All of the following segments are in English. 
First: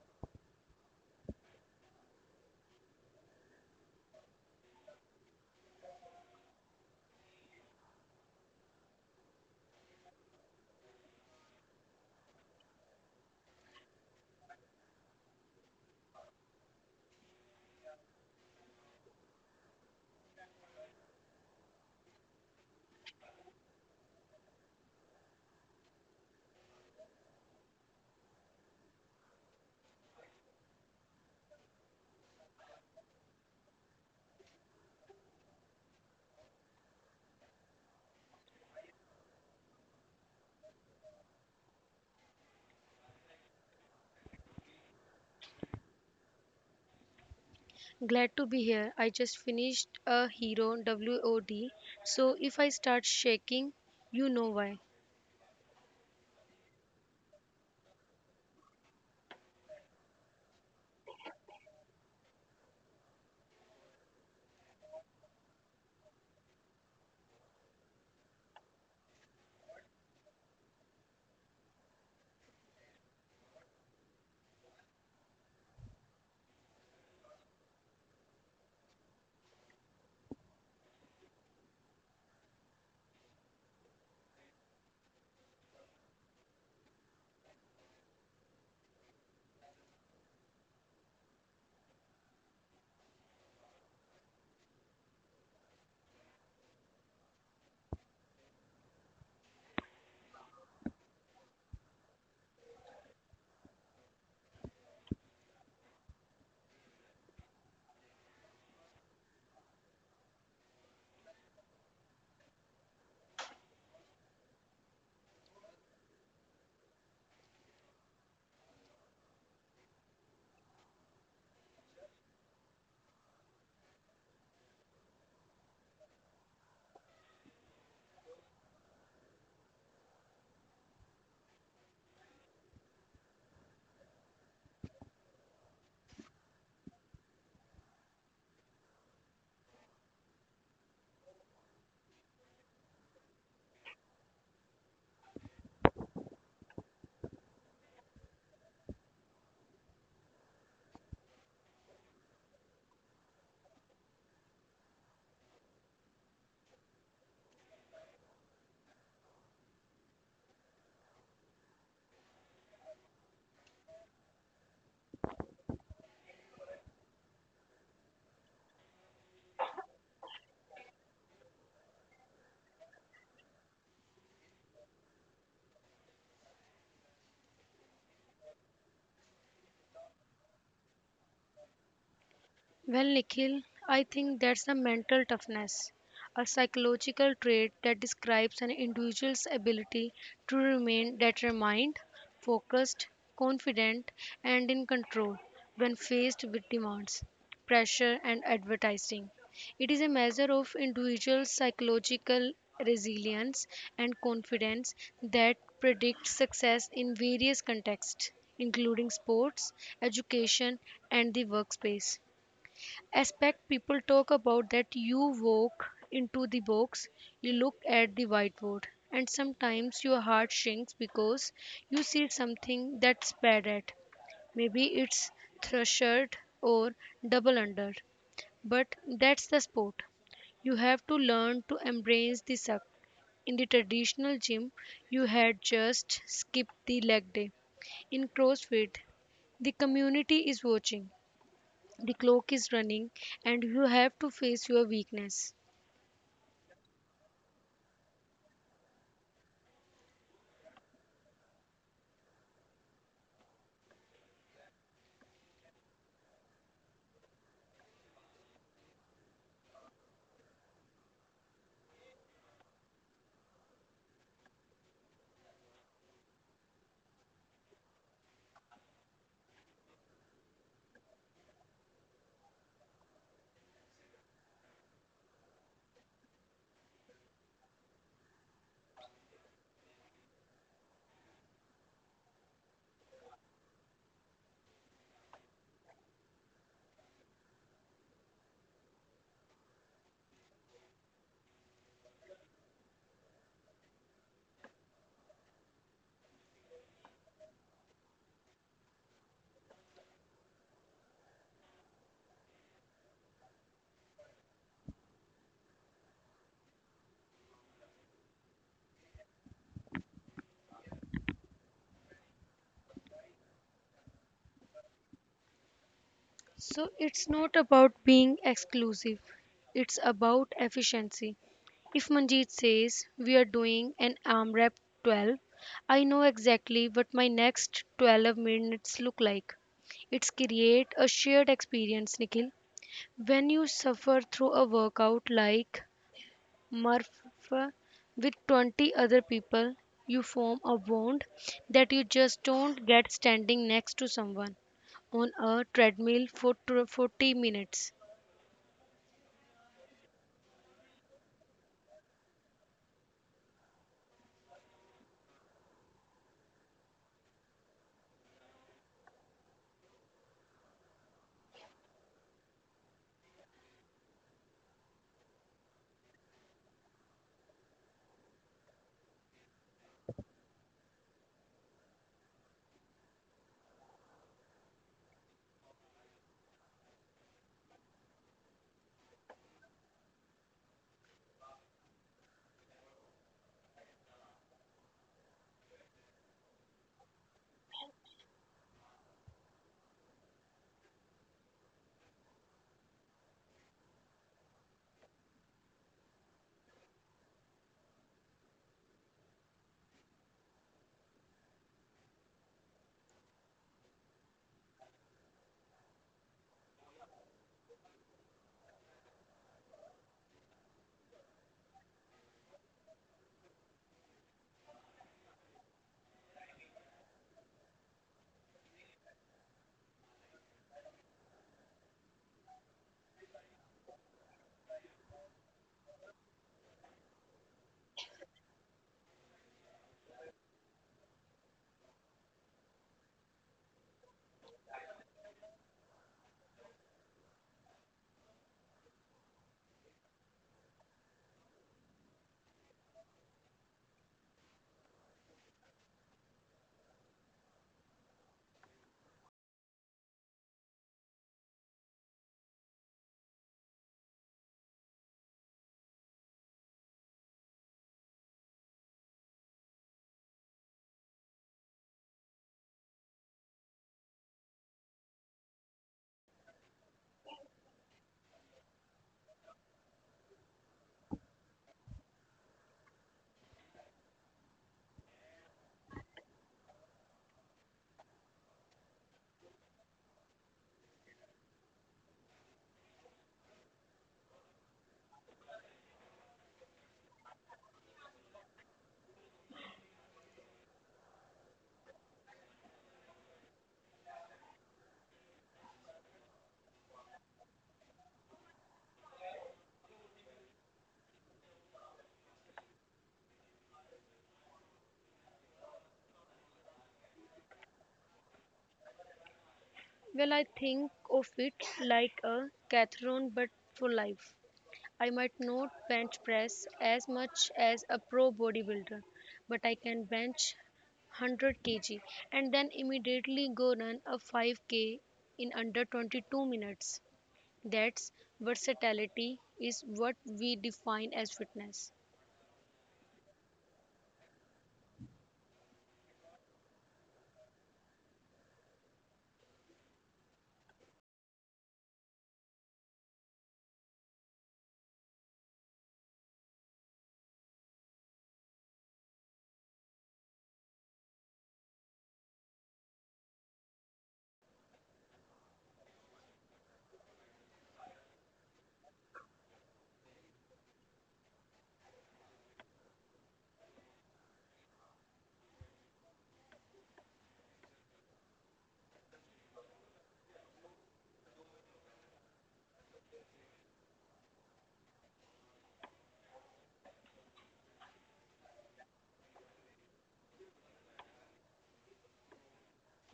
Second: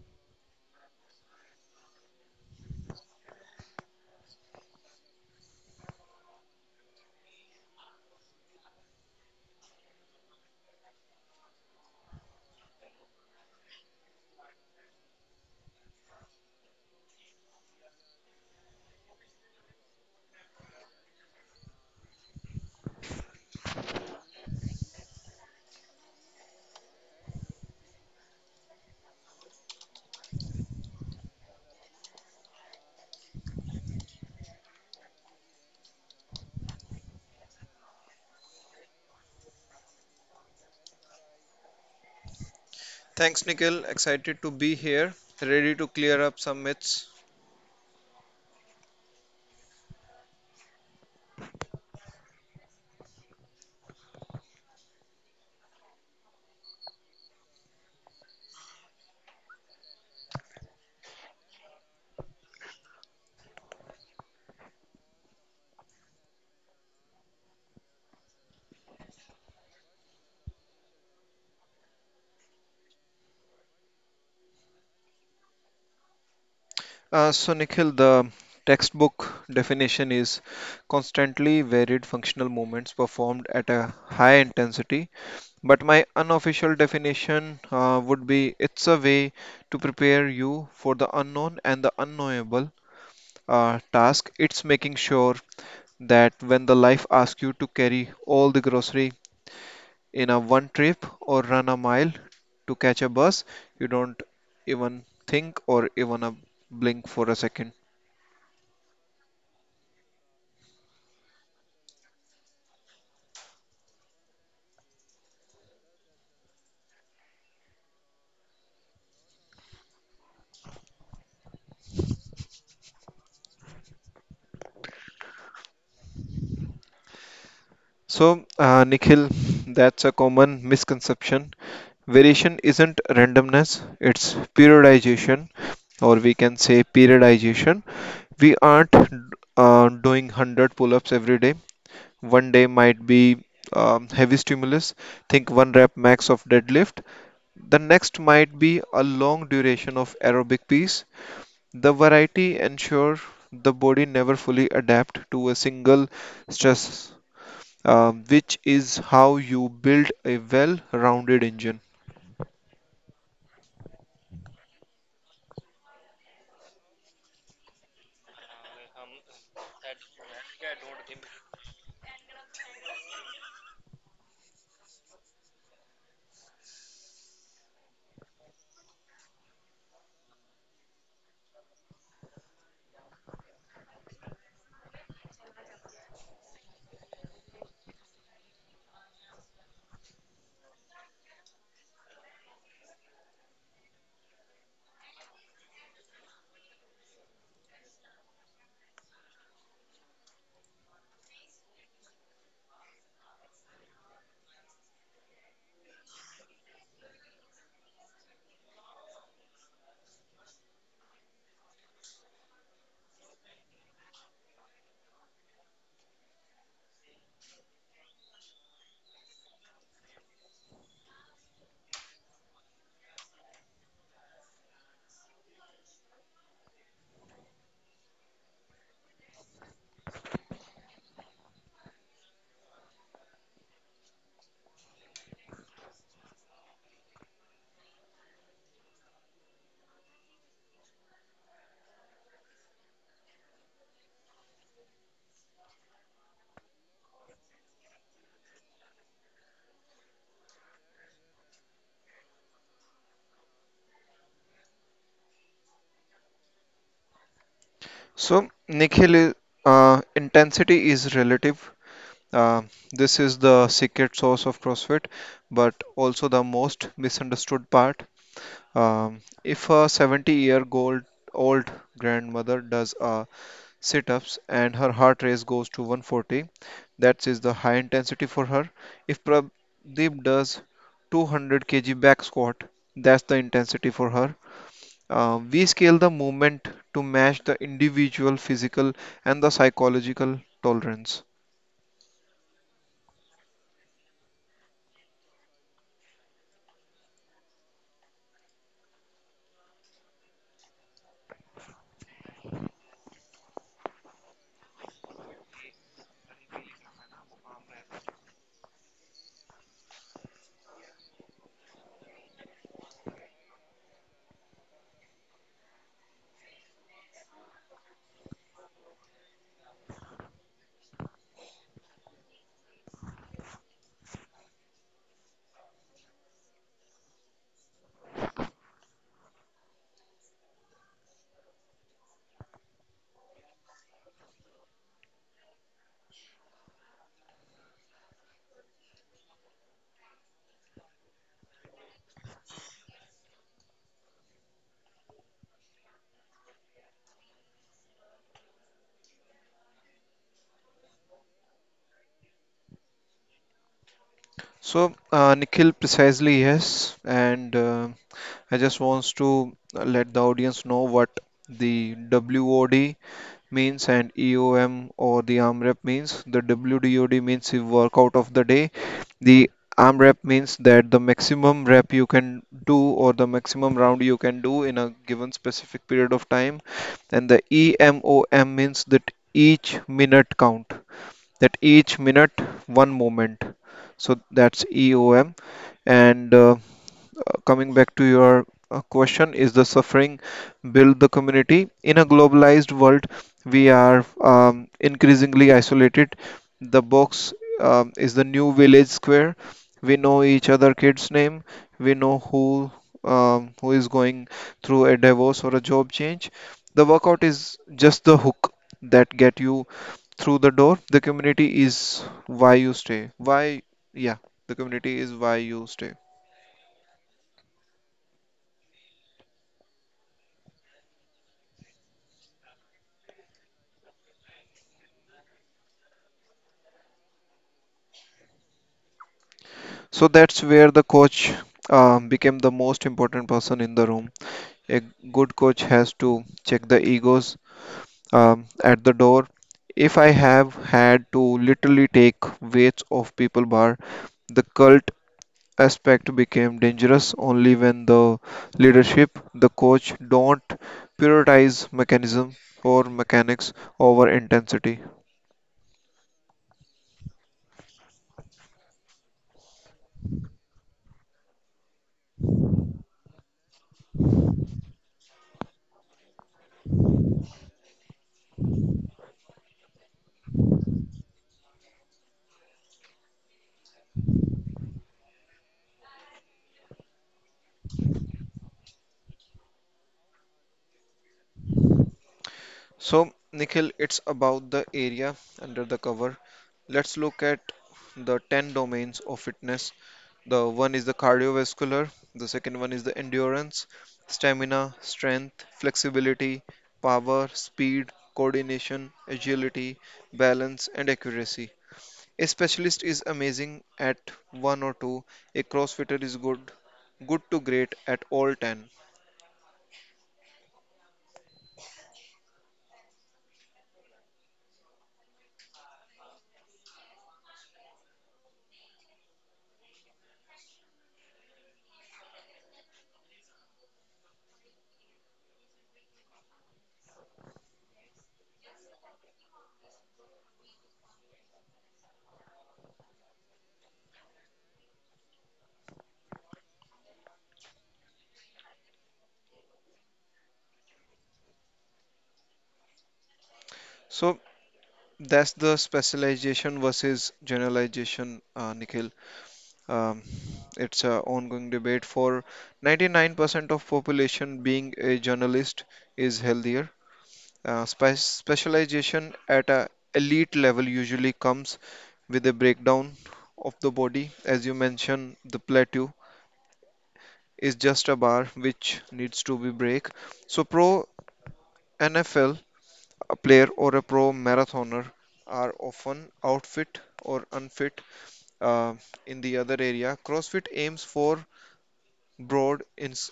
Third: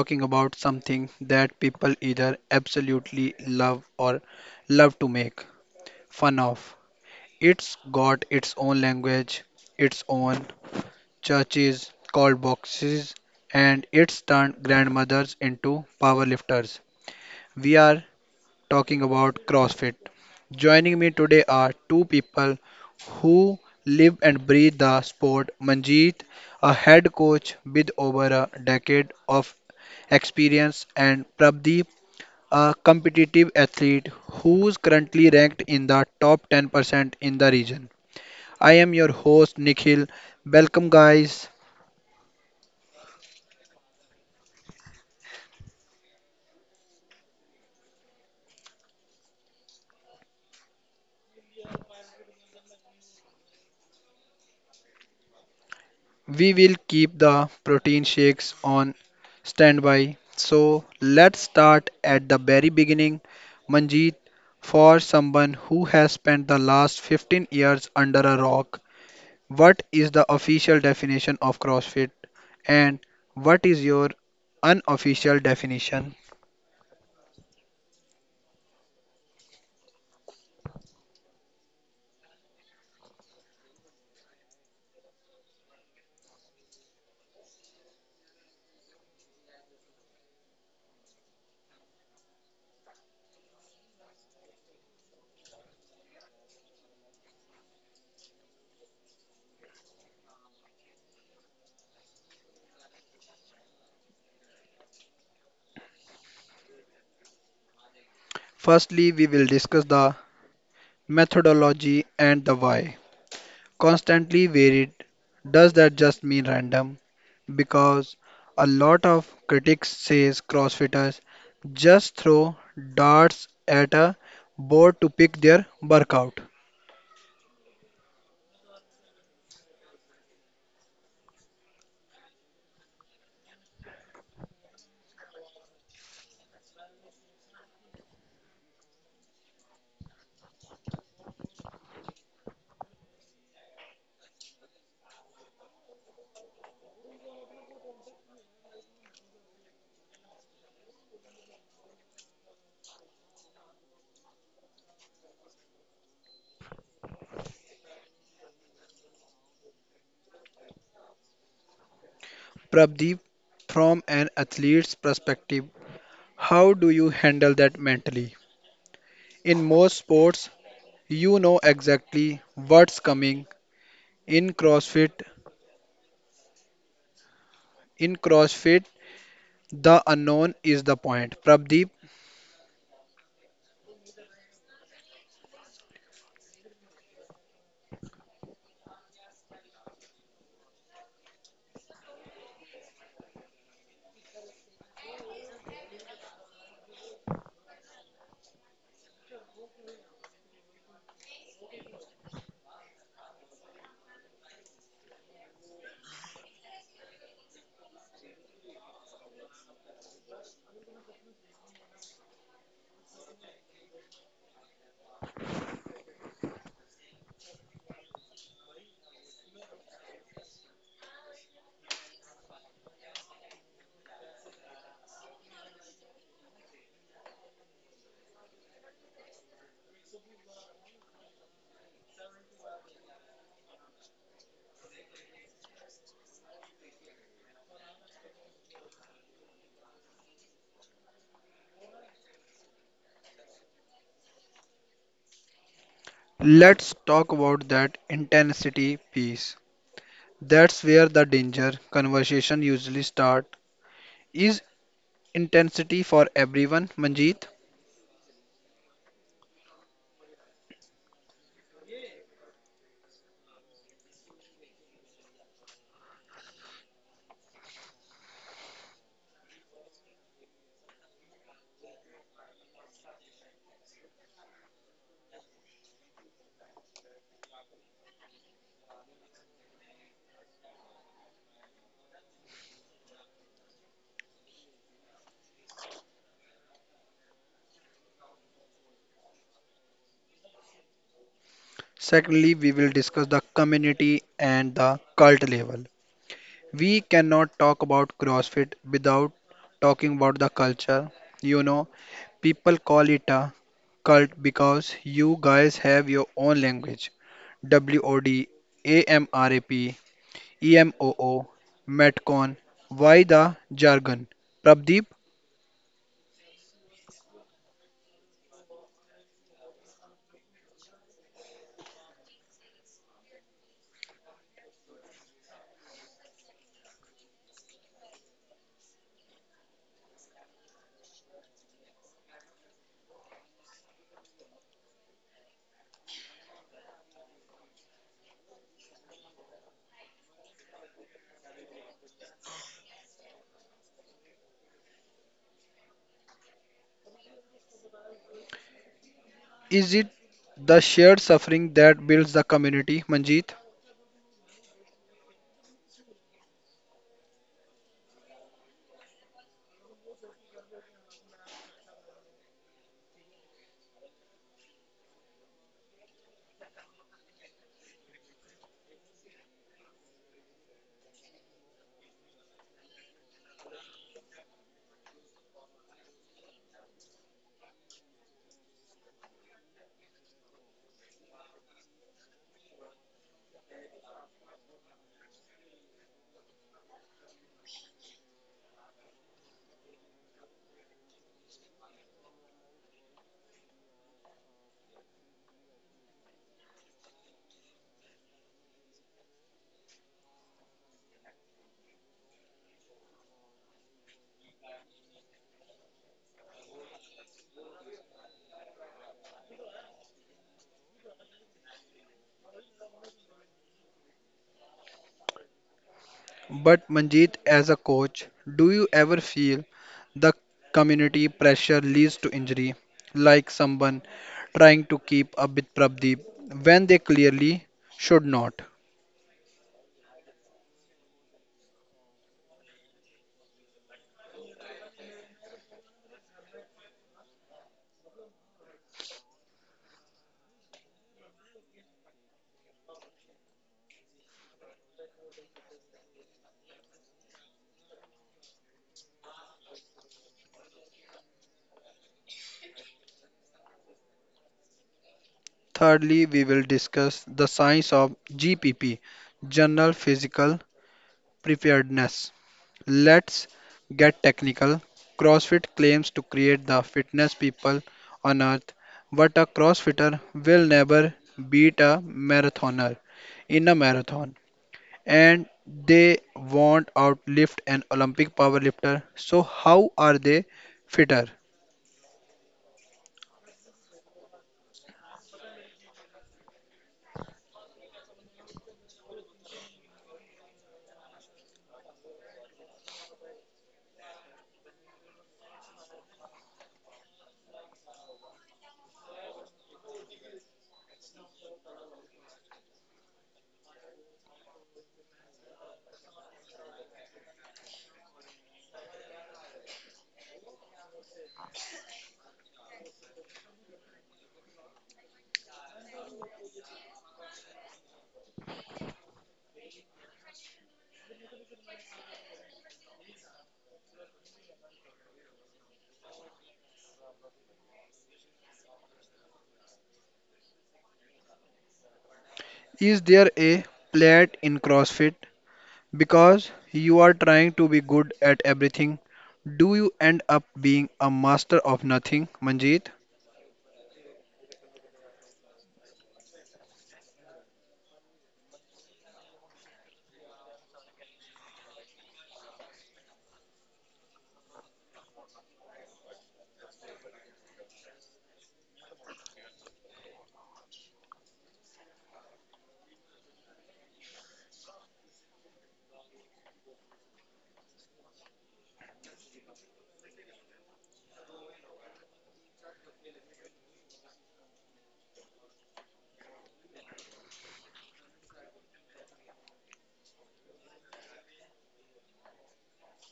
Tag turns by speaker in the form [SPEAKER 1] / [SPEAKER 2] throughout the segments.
[SPEAKER 1] talking about something that people either absolutely love or love to make fun of. It's got its own language, its own churches called boxes, and it's turned grandmothers into powerlifters. We are talking about CrossFit. Joining me today are two people who live and breathe the sport. Manjeet, a head coach with over a decade of experience, and Prabdeep, a competitive athlete who is currently ranked in the top 10% in the region. I am your host Nikhil. Welcome, guys.
[SPEAKER 2] Thanks, Nikhil. Excited to be here, ready to clear up some myths.
[SPEAKER 3] Glad to be here. I just finished a Hero WOD, so if I start shaking, you know why.
[SPEAKER 1] We will keep the protein shakes on standby. So let's start at the very beginning. Manjeet, for someone who has spent the last 15 years under a rock, what is the official definition of CrossFit, and what is your unofficial definition?
[SPEAKER 2] Nikhil, the textbook definition is constantly varied functional movements performed at a high intensity. But my unofficial definition would be it's a way to prepare you for the unknown and the unknowable task. It's making sure that when the life asks you to carry all the grocery in a one trip or run a mile to catch a bus, you don't even think or even a blink for a second.
[SPEAKER 1] Firstly, we will discuss the methodology and the why. Constantly varied. Does that just mean random? Because a lot of critics says crossfitters just throw darts at a board to pick their workout.
[SPEAKER 2] So Nikhil, that's a common misconception. Variation isn't randomness, it's periodization, or we can say periodization. We aren't doing 100 pull-ups every day. One day might be heavy stimulus, think one rep max of deadlift. The next might be a long duration of aerobic piece. The variety ensure the body never fully adapt to a single stress, which is how you build a well-rounded engine.
[SPEAKER 1] Prabdeep, from an athlete's perspective, how do you handle that mentally? In most sports, you know exactly what's coming. In CrossFit, in CrossFit, the unknown is the point. Prabdeep,
[SPEAKER 3] Well, Nikhil, I think that's a mental toughness, a psychological trait that describes an individual's ability to remain determined, focused, confident, and in control when faced with demands, pressure, and advertising. It is a measure of individual psychological resilience and confidence that predicts success in various contexts, including sports, education, and the workspace aspect people talk about that you walk into the box, you look at the whiteboard, and sometimes your heart shrinks because you see something that's bad at. Maybe it's thrashered or double under, but that's the sport. You have to learn to embrace the suck. In the traditional gym, you had just skipped the leg day. In CrossFit, the community is watching, the clock is running, and you have to face your weakness.
[SPEAKER 1] let's talk about that intensity piece. That's where the danger conversation usually starts. Is intensity for everyone, Manjeet?
[SPEAKER 2] So, Nikhil, intensity is relative. Uh, this is the secret sauce of CrossFit, but also the most misunderstood part. If a 70-year-old old grandmother does a sit ups, and her heart rate goes to 140, that is the high intensity for her. If Pradeep does 200 kg back squat, that's the intensity for her. We scale the movement to match the individual physical and the psychological tolerance.
[SPEAKER 1] Secondly, we will discuss the community and the cult level. We cannot talk about CrossFit without talking about the culture. You know, people call it a cult because you guys have your own language. WOD, AMRAP, EMOO, Metcon. Why the jargon? Prabdeep,
[SPEAKER 3] So it's not about being exclusive, it's about efficiency. If Manjeet says we are doing an arm rep 12, I know exactly what my next 12 minutes look like. It's create a shared experience, Nikhil. When you suffer through a workout like Murph with 20 other people, you form a bond that you just don't get standing next to someone on a treadmill for 40 minutes.
[SPEAKER 1] is it the shared suffering that builds the community, Manjeet?
[SPEAKER 2] So, Nikhil, precisely yes, and I just wants to let the audience know what the WOD means and EOM or the AMREP means. The WDOD means the workout of the day. The arm rep means that the maximum rep you can do or the maximum round you can do in a given specific period of time, and the EMOM means that each minute count, that each minute one moment, so that's EOM. And coming back to your question, is the suffering build the community? In a globalized world, we are increasingly isolated. The box is the new village square. We know each other kids' name. We know who, who is going through a divorce or a job change. The workout is just the hook that get you through the door. The community is why you stay. Why, yeah, the community is why you stay.
[SPEAKER 1] But Manjeet, as a coach, do you ever feel the community pressure leads to injury, like someone trying to keep up with Prabdeep when they clearly should not?
[SPEAKER 2] So that's where the coach became the most important person in the room. A good coach has to check the egos at the door. If I have had to literally take weights off people bar, the cult aspect became dangerous only when the leadership, the coach, don't prioritize mechanism or mechanics over intensity.
[SPEAKER 1] Thirdly, we will discuss the science of GPP, General Physical Preparedness. Let's get technical. CrossFit claims to create the fitness people on earth, but a CrossFitter will never beat a marathoner in a marathon. And they won't outlift an Olympic powerlifter. So, how are they fitter?
[SPEAKER 2] So, Nikhil, it's about the area under the cover. Let's look at the 10 domains of fitness. The one is the cardiovascular, the second one is the endurance, stamina, strength, flexibility, power, speed, coordination, agility, balance, and accuracy. A specialist is amazing at one or two, a CrossFitter is good to great at all 10.
[SPEAKER 3] Well, I think of it like a cathlon but for life. I might not bench press as much as a pro bodybuilder, but I can bench 100 kg and then immediately go run a 5K in under 22 minutes. That's versatility is what we define as fitness.
[SPEAKER 1] Is there a plate in CrossFit? Because you are trying to be good at everything, do you end up being a master of nothing, Manjeet?
[SPEAKER 2] So, that's the specialization versus generalization, Nikhil. Um, it's an ongoing debate. For 99% of population, being a journalist is healthier. Specialization at a elite level usually comes with a breakdown of the body. As you mentioned, the plateau is just a bar which needs to be break. So pro NFL player or a pro marathoner are often outfit or unfit uh, in the other area. CrossFit aims for broad, ins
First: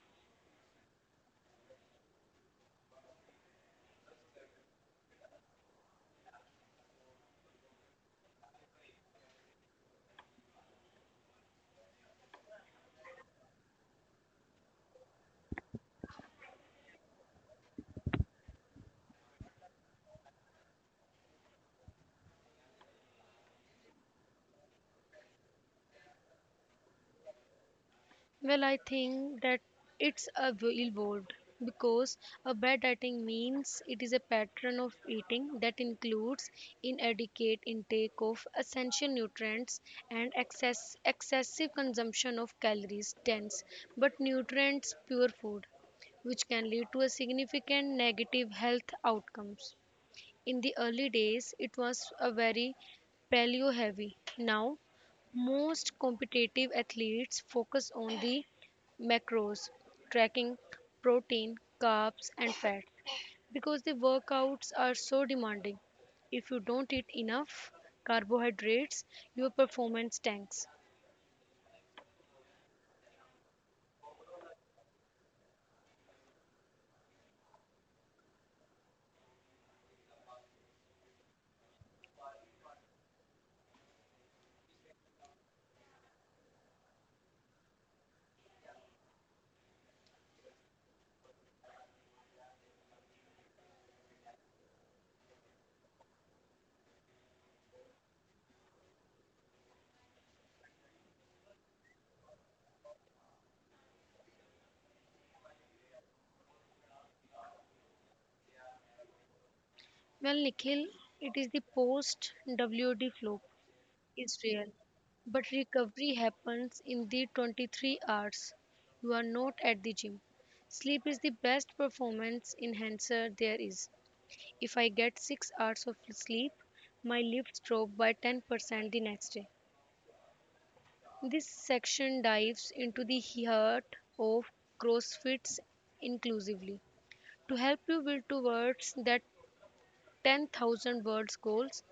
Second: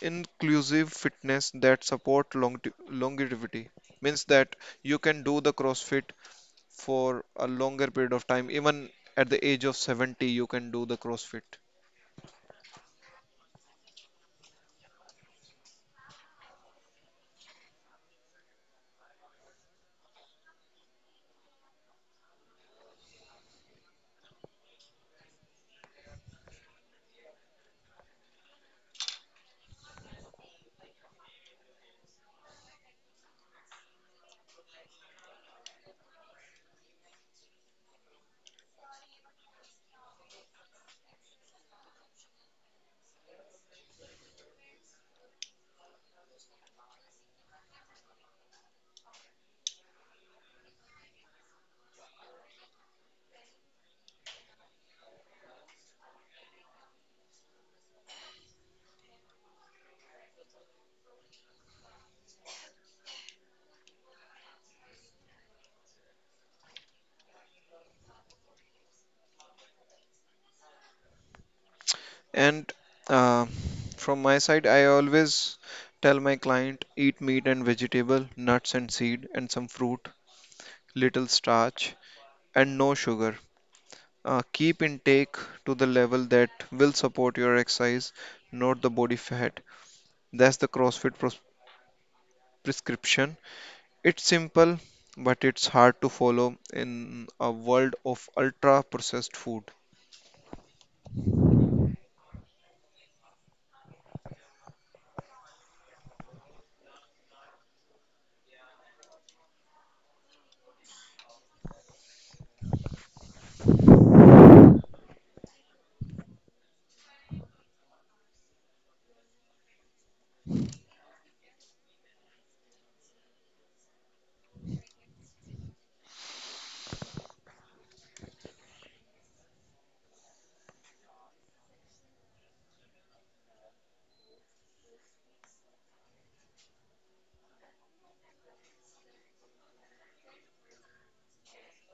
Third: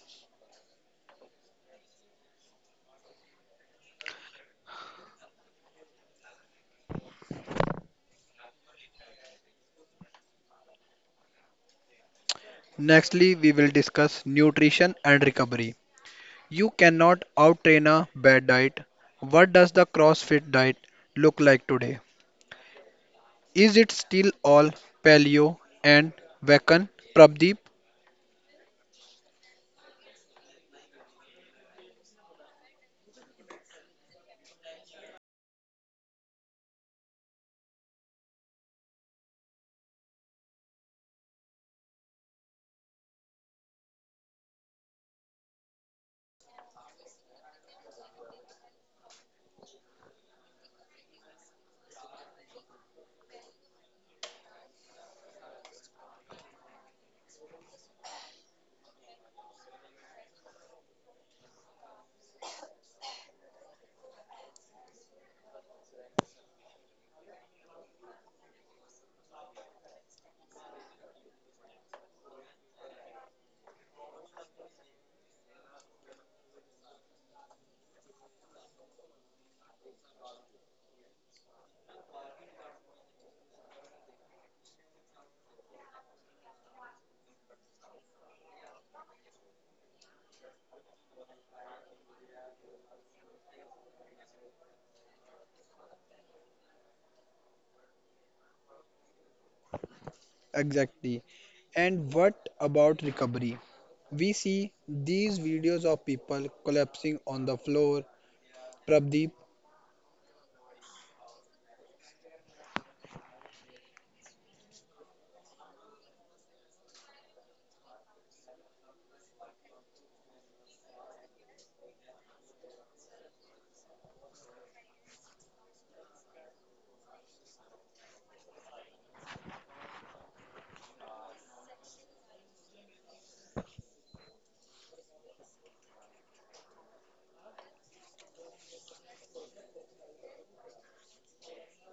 [SPEAKER 2] inclusive fitness that support longevity. Means that you can do the CrossFit for a longer period of time. Even at the age of 70, you can do the CrossFit.
[SPEAKER 1] Nextly, we will discuss nutrition and recovery. You cannot outtrain a bad diet. What does the CrossFit diet look like today? Is it still all paleo and vegan, Prabdeep?
[SPEAKER 3] Well, I think that it's a billboard because a bad dieting means it is a pattern of eating that includes inadequate intake of essential nutrients and excessive consumption of calories dense but nutrients poor food, which can lead to a significant negative health outcomes. In the early days, it was a very paleo heavy. Now, most competitive athletes focus on the macros, tracking protein, carbs, and fat because the workouts are so demanding. If you don't eat enough carbohydrates, your performance tanks.
[SPEAKER 2] And uh, from my side, I always tell my client eat meat and vegetable, nuts and seed, and some fruit, little starch, and no sugar. Keep intake to the level that will support your exercise, not the body fat. That's the prescription. It's simple, but it's hard to follow in a world of ultra processed food.
[SPEAKER 1] Exactly. And what about recovery? We see these videos of people collapsing on the floor. Prabdeep,
[SPEAKER 3] Well, Nikhil, it is the post WD flow. Israel, but recovery happens in the 23 hours. You are not at the gym. Sleep is the best performance enhancer there is. If I get 6 hours of sleep, my lifts drop by 10% the next day. This section dives into the heart of CrossFit's inclusively to help you build towards that 10,000 words goals.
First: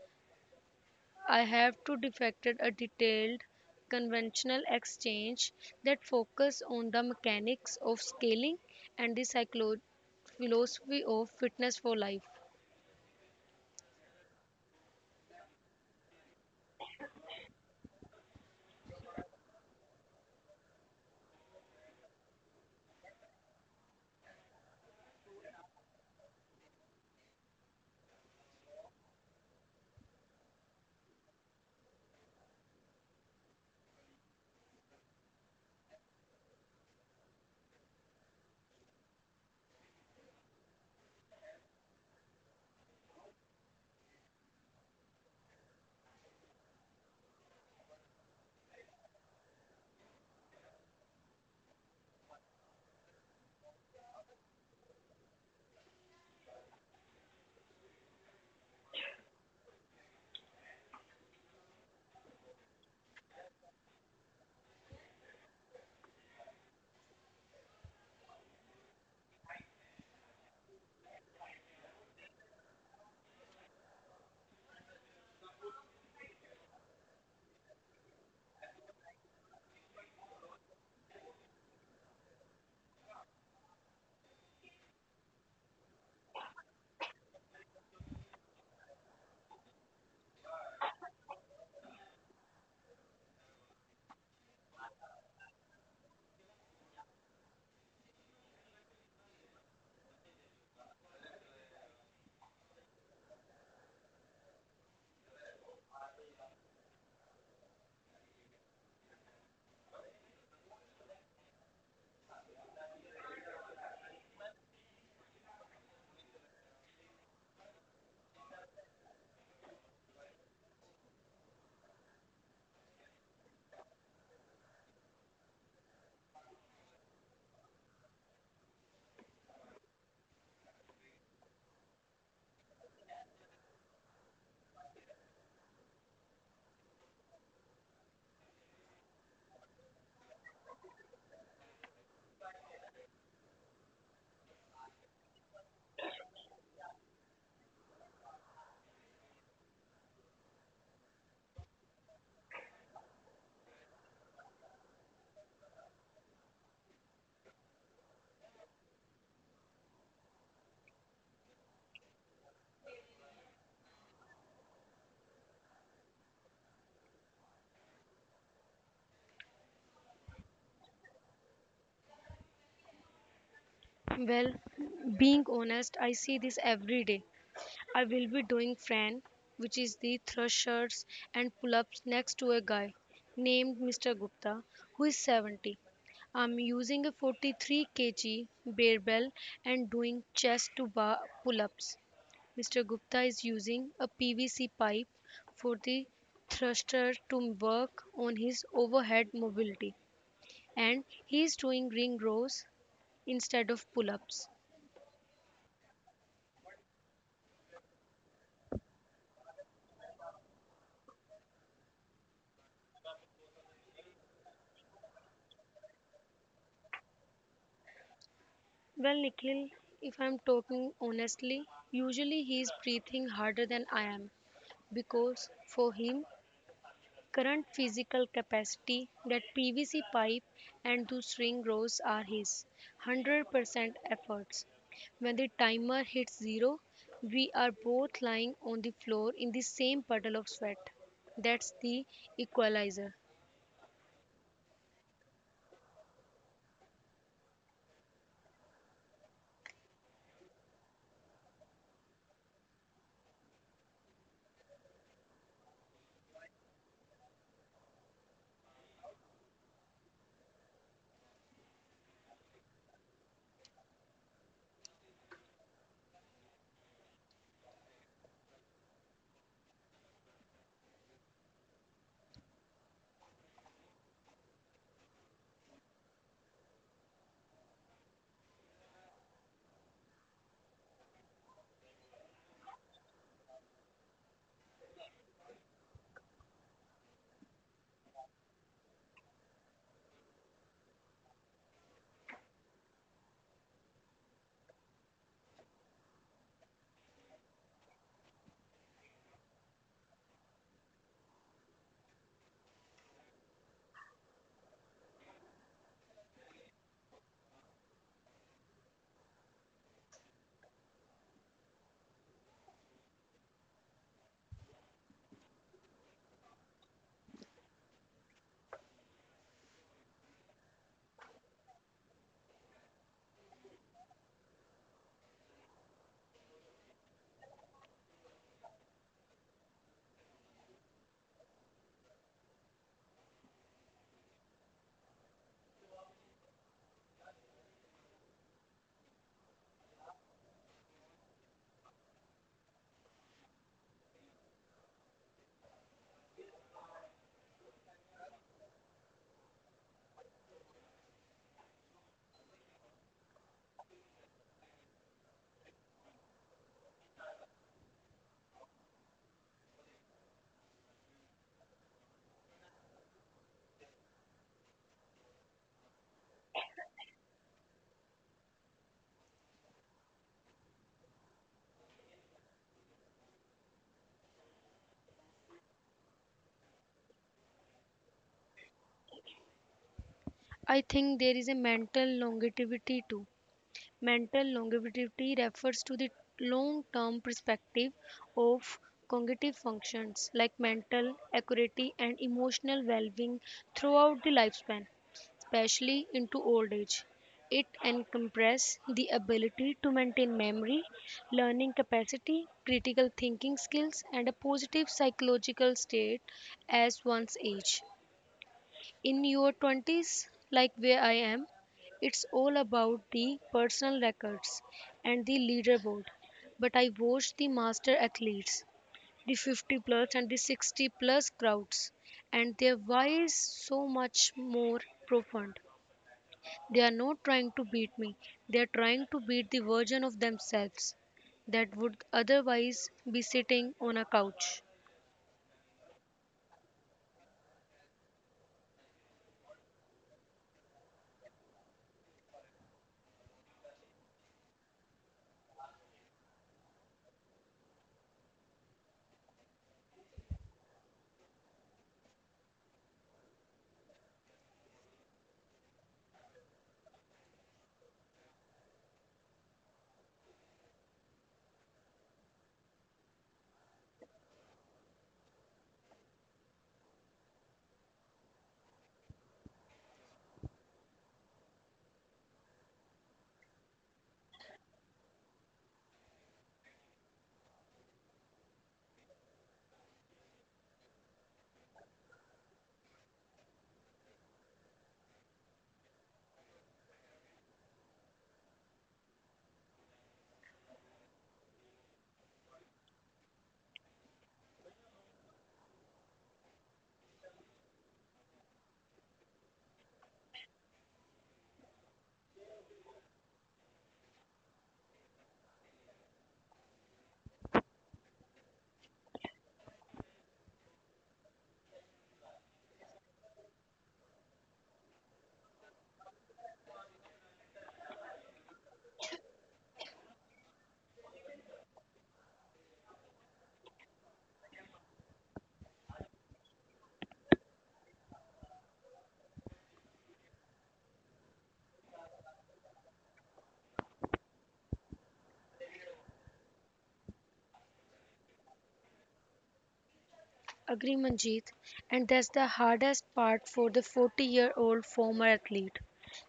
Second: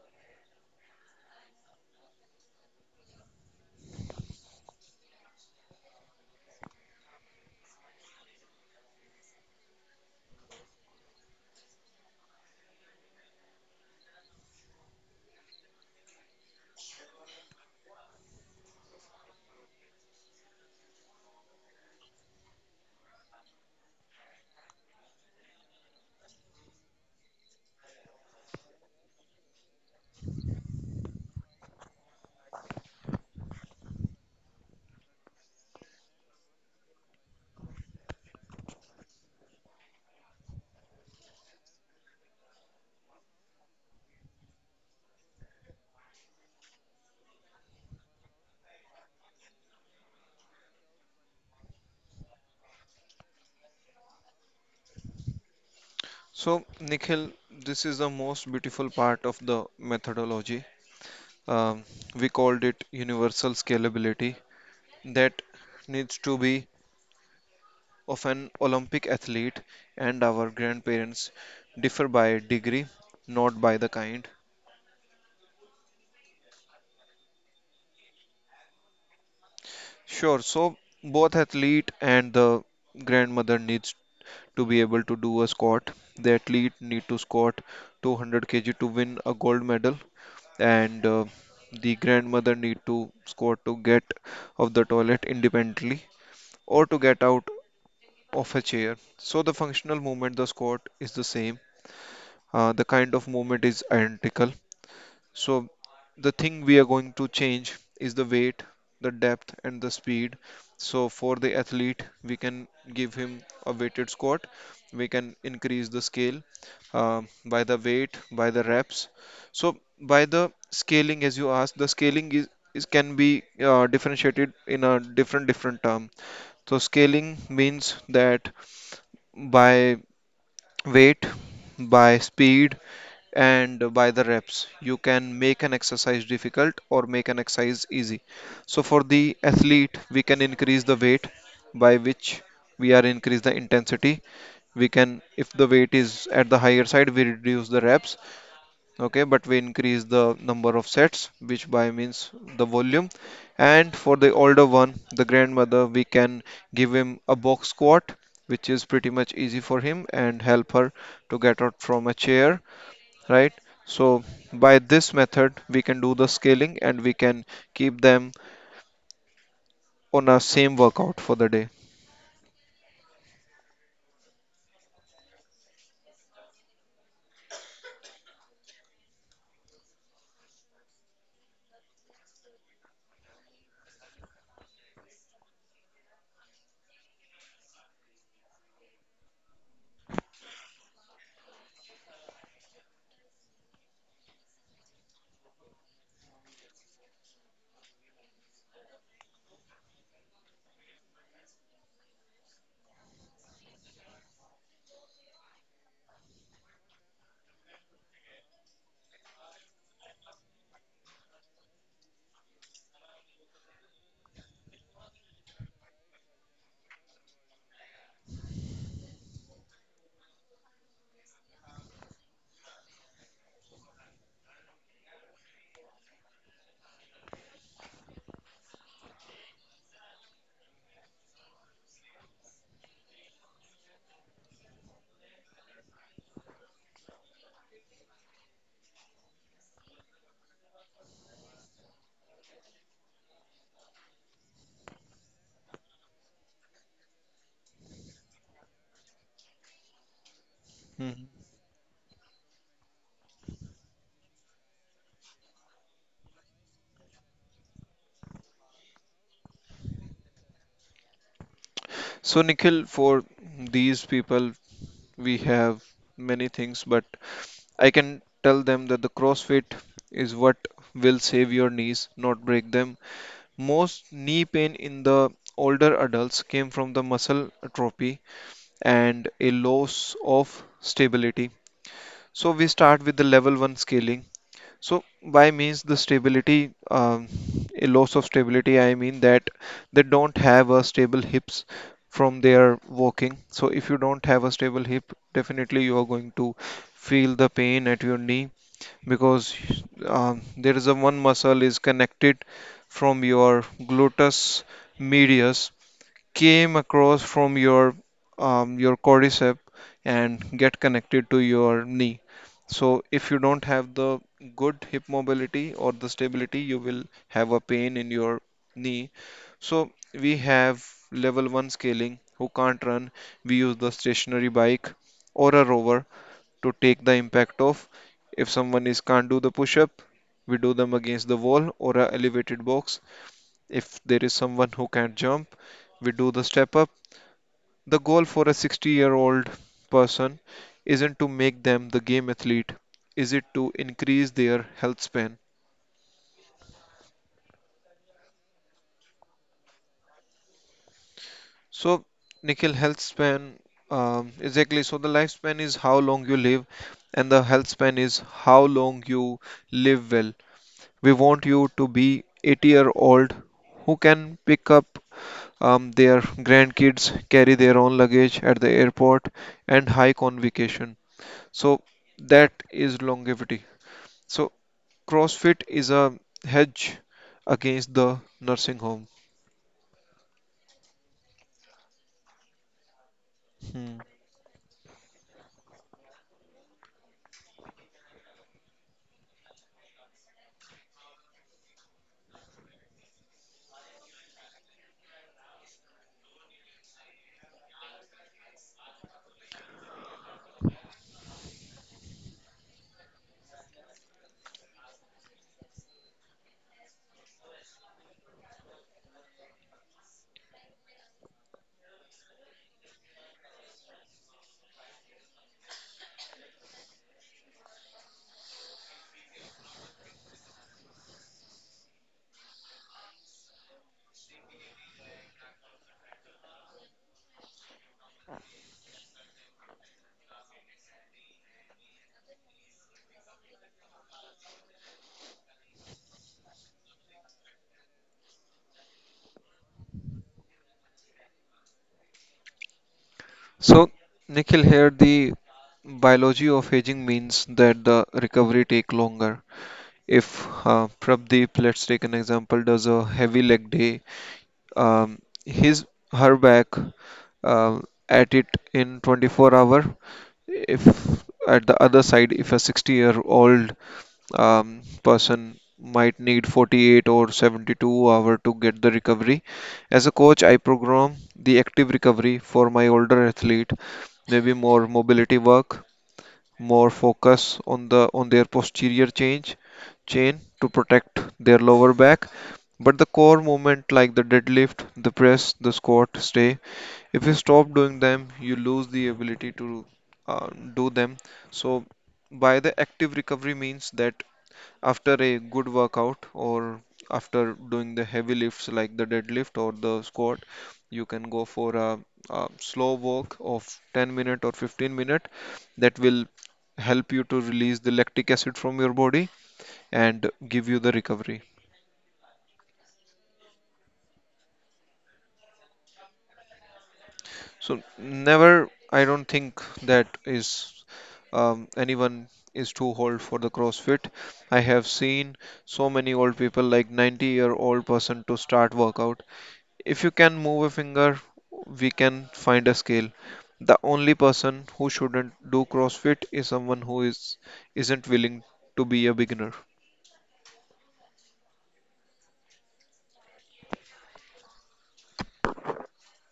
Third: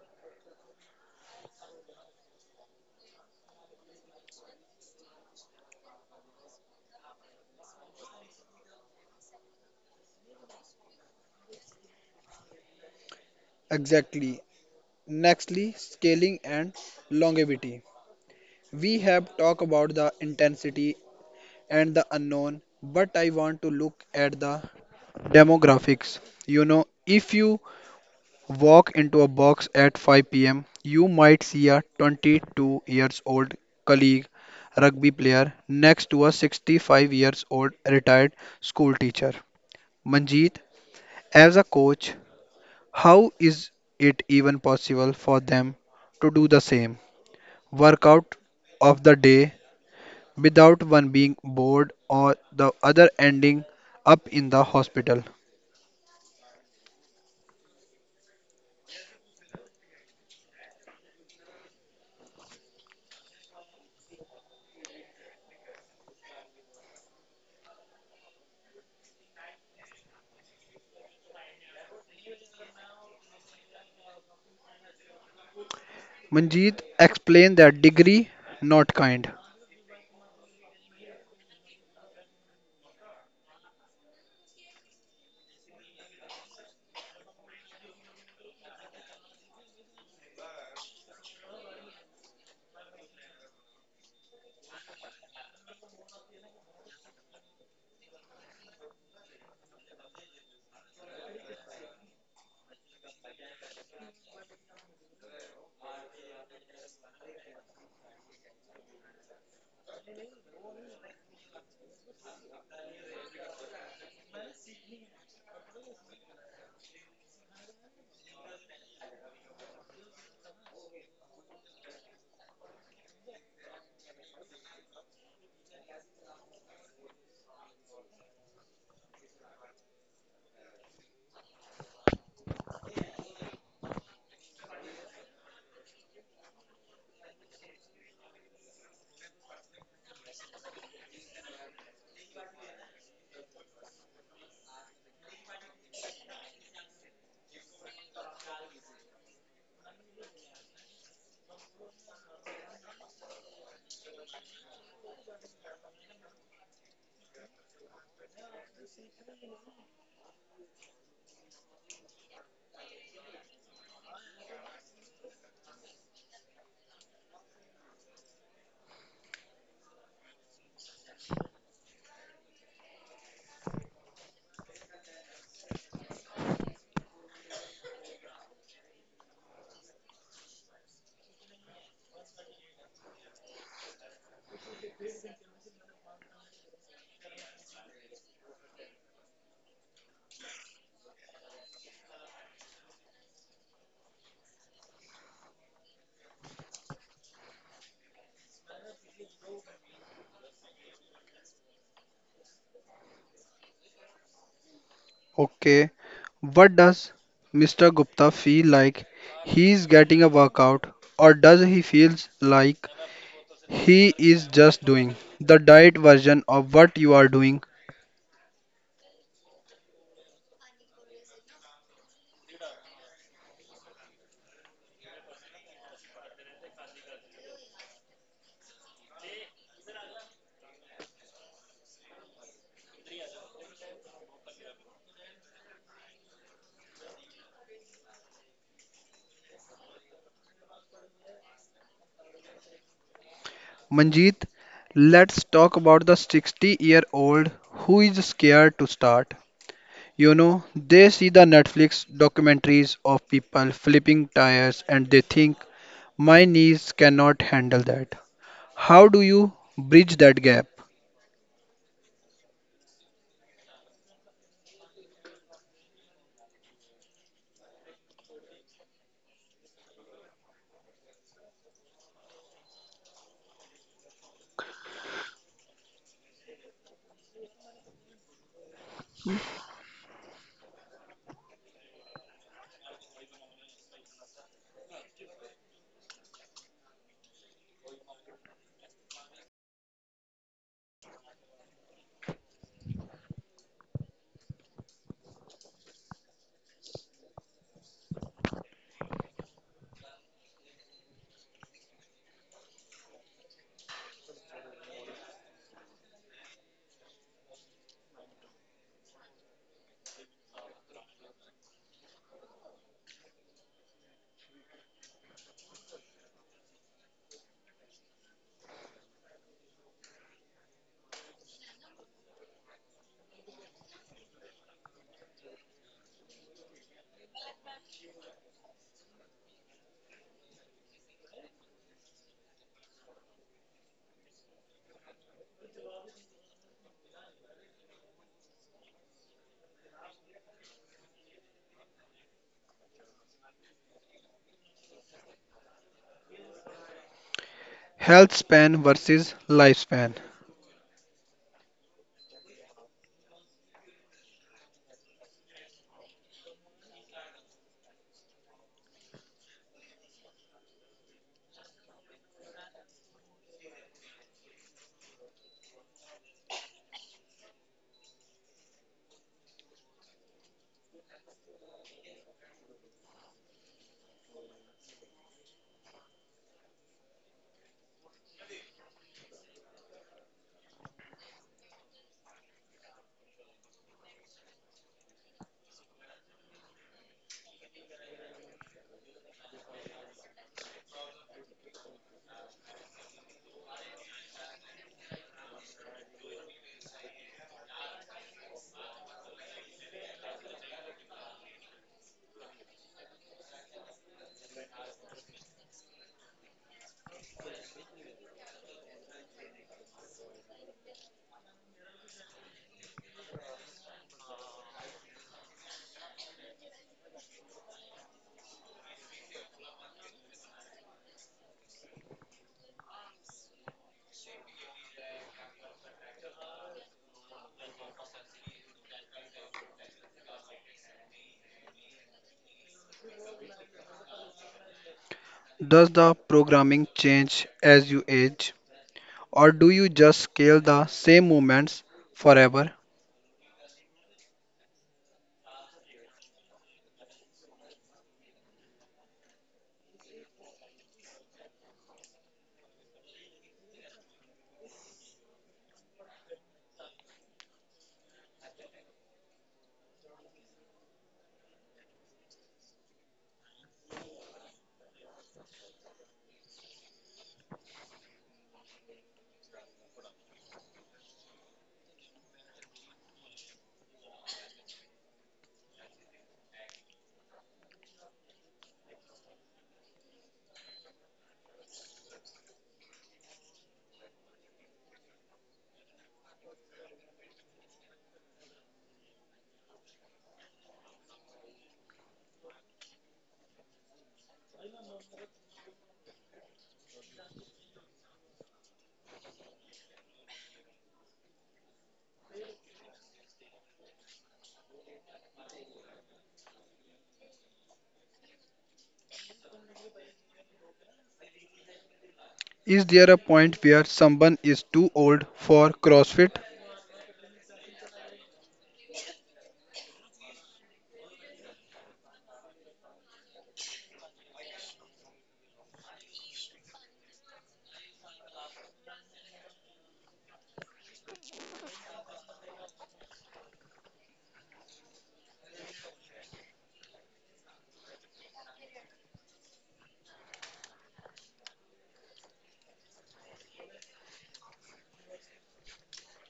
[SPEAKER 3] I have to defected a detailed conventional exchange that focus on the mechanics of scaling and the philosophy of fitness for life.
[SPEAKER 1] exactly. Nextly, scaling and longevity. We have talked about the intensity and the unknown, but I want to look at the demographics. You know, if you walk into a box at 5 p.m., you might see a 22 years old colleague rugby player next to a 65 years old retired school teacher. Manjeet, as a coach, how is it even possible for them to do the same workout of the day without one being bored or the other ending up in the hospital?
[SPEAKER 2] So, Nikhil, this is the most beautiful part of the methodology. Um, we called it universal scalability, that needs to be of an Olympic athlete, and our grandparents differ by degree, not by the kind.
[SPEAKER 1] Manjeet, explained that: degree not kind.
[SPEAKER 2] Sure. So both athlete and the grandmother needs to be able to do a squat. The athlete need to squat 200 kg to win a gold medal, and the grandmother need to squat to get of the toilet independently or to get out of a chair. So the functional movement, the squat is the same. The kind of movement is identical. So, the thing we are going to change is the weight, the depth, and the speed. So, for the athlete, we can give him a weighted squat, we can increase the scale by the weight, by the reps. So, by the scaling, as you asked, the scaling is can be differentiated in a different term. So, scaling means that by weight, by speed, and by the reps. You can make an exercise difficult or make an exercise easy. So for the athlete, we can increase the weight by which we are increase the intensity. We can, if the weight is at the higher side, we reduce the reps, okay, but we increase the number of sets, which by means the volume. And for the older one, the grandmother, we can give him a box squat, which is pretty much easy for him and help her to get out from a chair, right? So by this method we can do the scaling and we can keep them on a same workout for the day.
[SPEAKER 3] Well, being honest, I see this every day. I will be doing Fran, which is the thrusters and pull ups next to a guy named Mr. Gupta who is 70. I'm using a 43 kg barbell and doing chest to bar pull ups. Mr. Gupta is using a PVC pipe for the thruster to work on his overhead mobility and he is doing ring rows instead of pull ups.
[SPEAKER 1] Okay, what does Mr. Gupta feel like? He is getting a workout, or does he feels like he is just doing the diet version of what you are doing?
[SPEAKER 3] Well, Nikhil, if I'm talking honestly, usually he is breathing harder than I am because for him, current physical capacity, that PVC pipe and two string rows, are his 100% efforts. When the timer hits zero, we are both lying on the floor in the same puddle of sweat. That's the equalizer.
[SPEAKER 1] Manjeet, let's talk about the 60-year-old who is scared to start. You know, they see
[SPEAKER 2] Mhm.
[SPEAKER 1] the Netflix documentaries of people flipping tires and they think, my knees cannot handle that. How do you bridge that gap?
[SPEAKER 2] So Nikhil, for these people we have many things, but I can tell them that the CrossFit is what will save your knees, not break them. Most knee pain in the older adults came from the muscle atrophy and a loss of stability. So we start with the level one scaling. So by means the stability, a loss of stability, I mean that they don't have a stable hips from their walking. So if you don't have a stable hip, definitely you are going to feel the pain at your knee because there is a one muscle is connected from your gluteus medius came across from your quadricep and get connected to your knee. So if you don't have the good hip mobility or the stability, you will have a pain in your knee. So we have level one scaling who can't run. We use the stationary bike or a rower to take the impact of. If someone is can't do the push-up, we do them against the wall or a elevated box. If there is someone who can't jump, we do the step up. The goal for a 60-year-old person isn't to make them the game athlete, is it to increase their health span?
[SPEAKER 1] Health span versus lifespan.
[SPEAKER 2] So, Nikhil, health span, exactly. So, the lifespan is how long you live, and the health span is how long you live well. We want you to be 80-year-old who can pick up their grandkids, carry their own luggage at the airport, and hike on vacation. So, that is longevity. So, CrossFit is a hedge against the nursing home.
[SPEAKER 3] I think there is a mental longevity too.
[SPEAKER 2] Hmm.
[SPEAKER 3] Mental longevity refers to the long-term perspective of cognitive functions like mental acuity and emotional well-being throughout the lifespan, especially into old age. It encompasses the ability to maintain memory, learning capacity, critical thinking skills, and a positive psychological state as one's age. In your 20s, like where I am, it's all about the personal records and the leaderboard, but I watch the master athletes, the 50 plus and the 60 plus crowds, and their why is so much more profound. They are not trying to beat me, they are trying to beat the version of themselves that would otherwise be sitting on a couch.
[SPEAKER 1] Does the programming change as you age, or do you just scale the same movements forever?
[SPEAKER 2] So, Nikhil, here the biology of aging means that the recovery take longer. If Prabdeep, let's take an example, does a heavy leg day, um, his her back uh, at it in 24 hour. If At the other side, if a 60-year-old person might need 48 or 72 hour to get the recovery. As a coach, I program the active recovery for my older athlete, maybe more mobility work, more focus on the on their posterior change chain to protect their lower back. But the core movement like the deadlift, the press, the squat stay. If you stop doing them, you lose the ability to uh, do them. So, by the active recovery means that after a good workout or after doing the heavy lifts like the deadlift or the squat, you can go for a slow walk of 10 minute or 15 minute that will help you to release the lactic acid from your body and give you the recovery.
[SPEAKER 1] Is there a point where someone is too old for CrossFit?
[SPEAKER 2] So never, I don't think that is, anyone is too old for the CrossFit. I have seen so many old people, like 90-year-old person to start workout. If you can move a finger, we can find a scale. The only person who shouldn't do CrossFit is someone who is isn't willing to be a beginner.
[SPEAKER 3] Agree, Manjeet. And that's the hardest part for the 40-year-old former athlete.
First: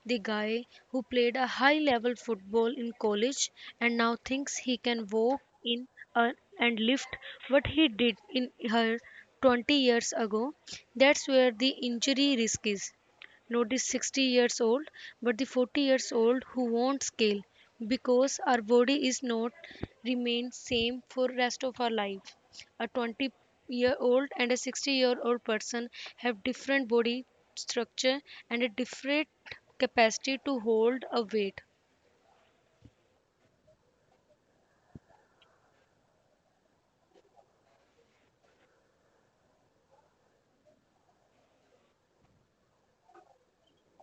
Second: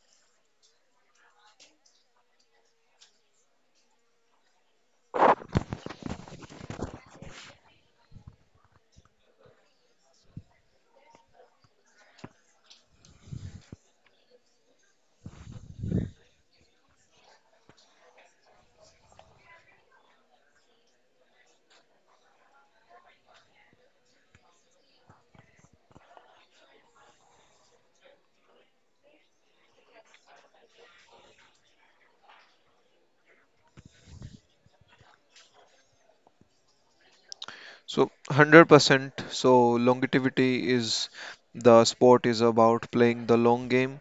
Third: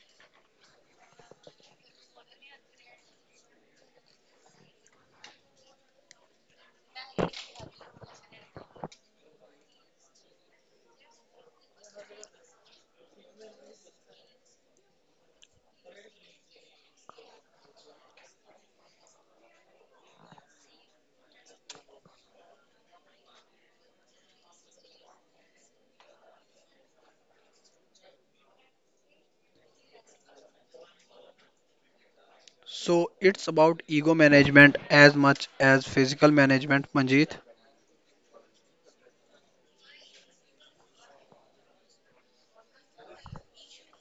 [SPEAKER 3] The guy who played a high level football in college and now thinks he can walk in uh, and lift what he did in her 20 years ago. That's where the injury risk is. Not the 60 years old, but the 40 years old who won't scale because our body is not remain same for rest of our life. A 20-year-old and a 60-year-old person have different body structure and a different capacity to hold a weight.
[SPEAKER 1] So it's about ego management as much as physical management, Manjeet.
[SPEAKER 2] So 100%. So longevity is, the sport is about playing the long game.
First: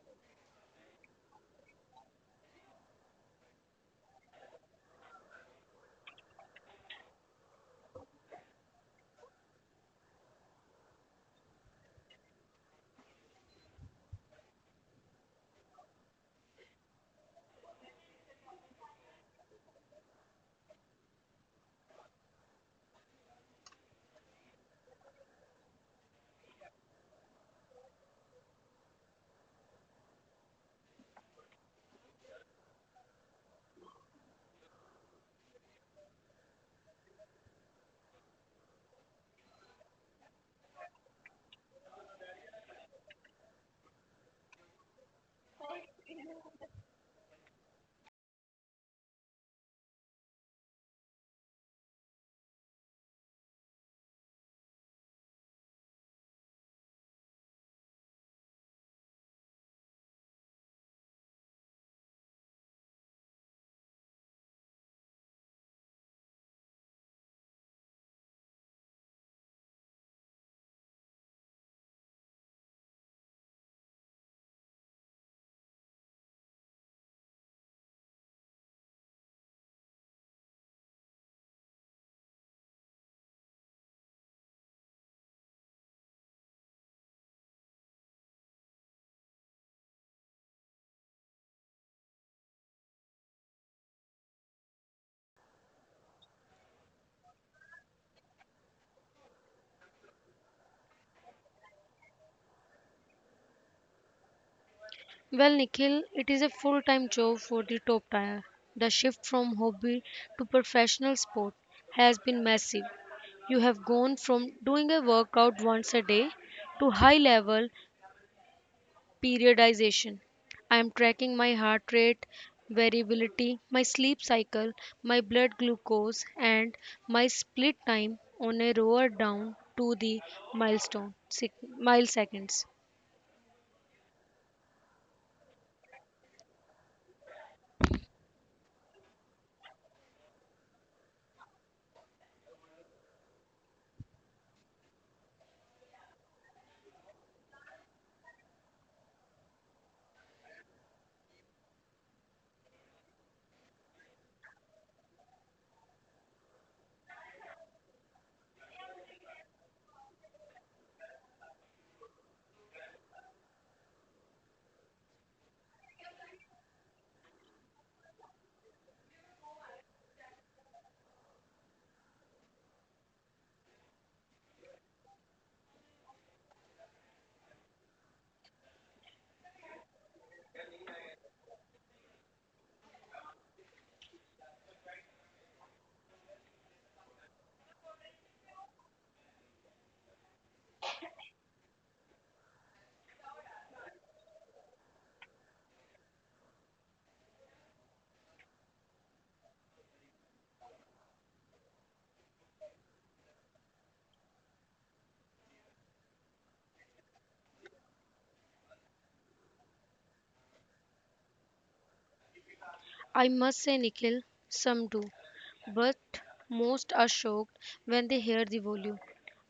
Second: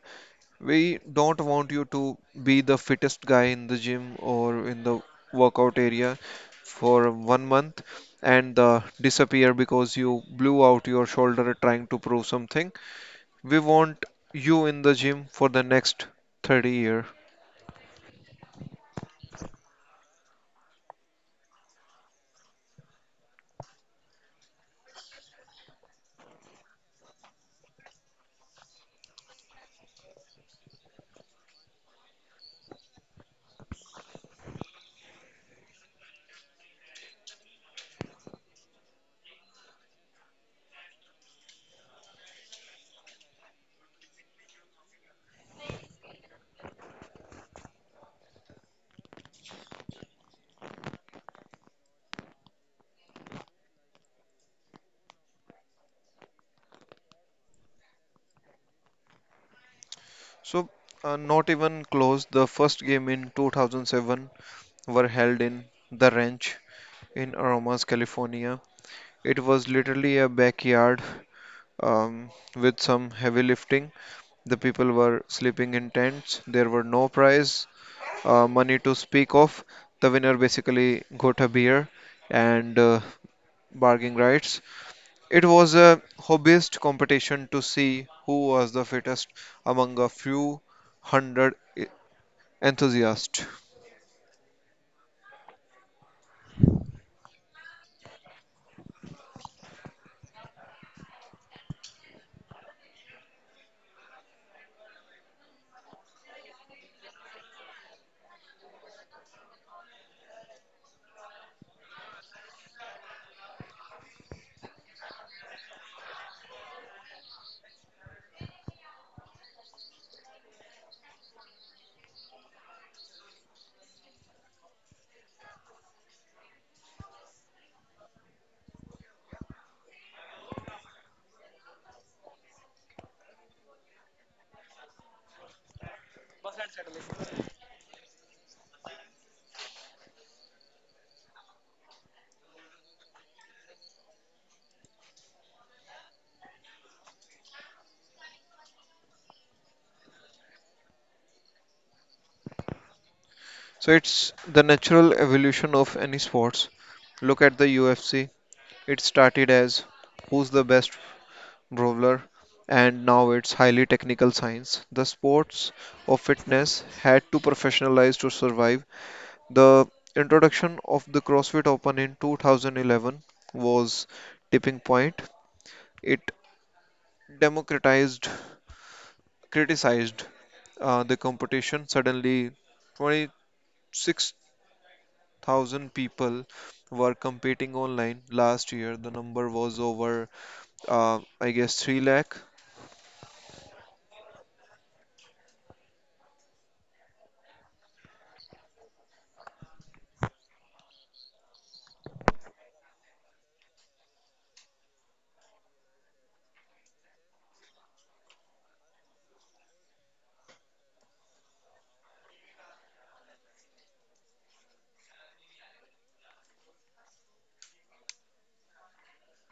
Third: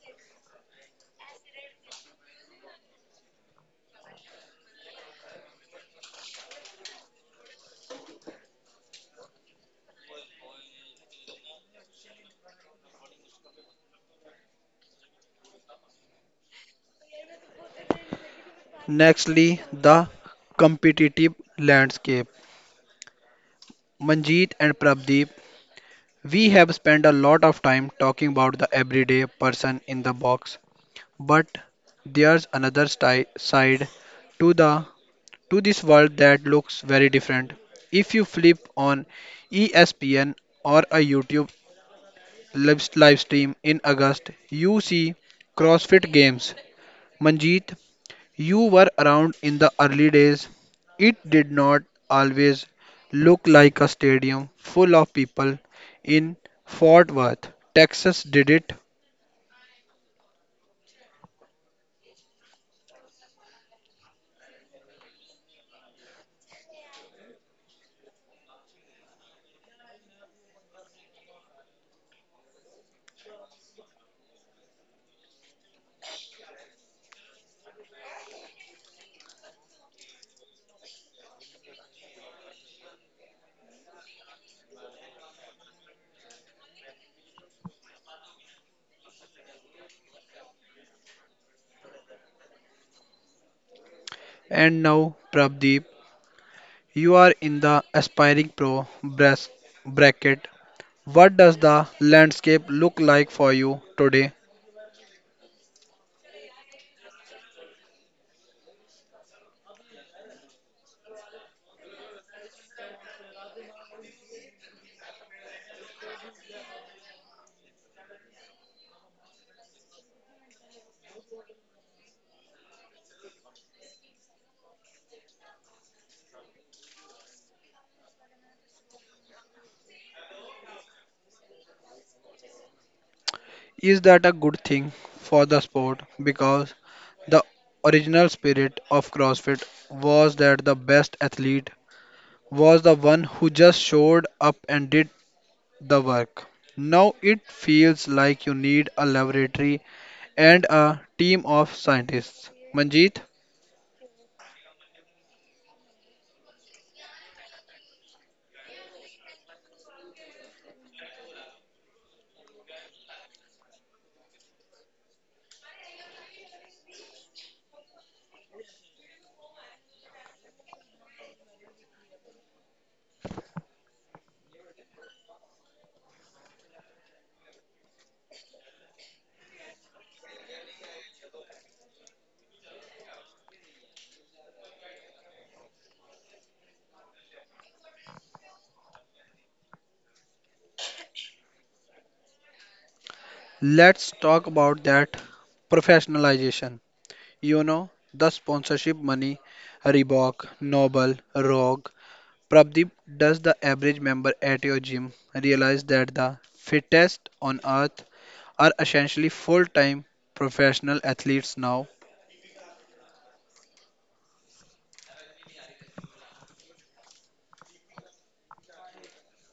[SPEAKER 2] We don't want you to be the fittest guy in the gym or in the workout area for 1 month and disappear because you blew out your shoulder trying to prove something. We want you in the gym for the next 30 year.
[SPEAKER 1] Nextly, the competitive landscape. Manjeet and Prabdeep, we have spent a lot of time talking about the everyday person in the box, but there's another side to the to this world that looks very different. If you flip on ESPN or a YouTube live stream in August, you see CrossFit games. Manjeet, you were around in the early days. It did not always look like a stadium full of people in Fort Worth, Texas, did it?
[SPEAKER 2] So not even close. The first game in 2007 were held in the ranch in aromas california. It was literally a backyard um, with some heavy lifting. The people were sleeping in tents. There were no prize money to speak of. The winner basically got a beer and bargaining rights. It was a hobbyist competition to see who was the fittest among a few hundred enthusiasts.
[SPEAKER 1] And now, Prabdeep, you are in the aspiring pro bracket. What does the landscape look like for you today?
[SPEAKER 3] Well, Nikhil, it is a full time job for the top tier. The shift from hobby to professional sport has been massive. You have gone from doing a workout once a day to high level periodization. I am tracking my heart rate variability, my sleep cycle, my blood glucose, and my split time on a rower down to the milestone milliseconds.
[SPEAKER 1] Is that a good thing for the sport? Because the original spirit of CrossFit was that the best athlete was the one who just showed up and did the work. Now it feels like you need a laboratory and a team of scientists. Manjeet,
[SPEAKER 2] So it's the natural evolution of any sports. Look at the UFC. It started as who's the best brawler, and now it's highly technical science. The sports of fitness had to professionalize to survive. The introduction of the CrossFit Open in 2011 was tipping point. It democratized criticized the competition. Suddenly 26,000 people were competing online. Last year the number was over I guess 3 lakh.
[SPEAKER 1] let's talk about that professionalization. You know, the sponsorship money, Reebok, Noble, Rogue. Prabdeep, does the average member at your gym realize that the fittest on earth are essentially full time professional athletes now?
[SPEAKER 3] I must say, Nikhil, some do, but most are shocked when they hear the volume.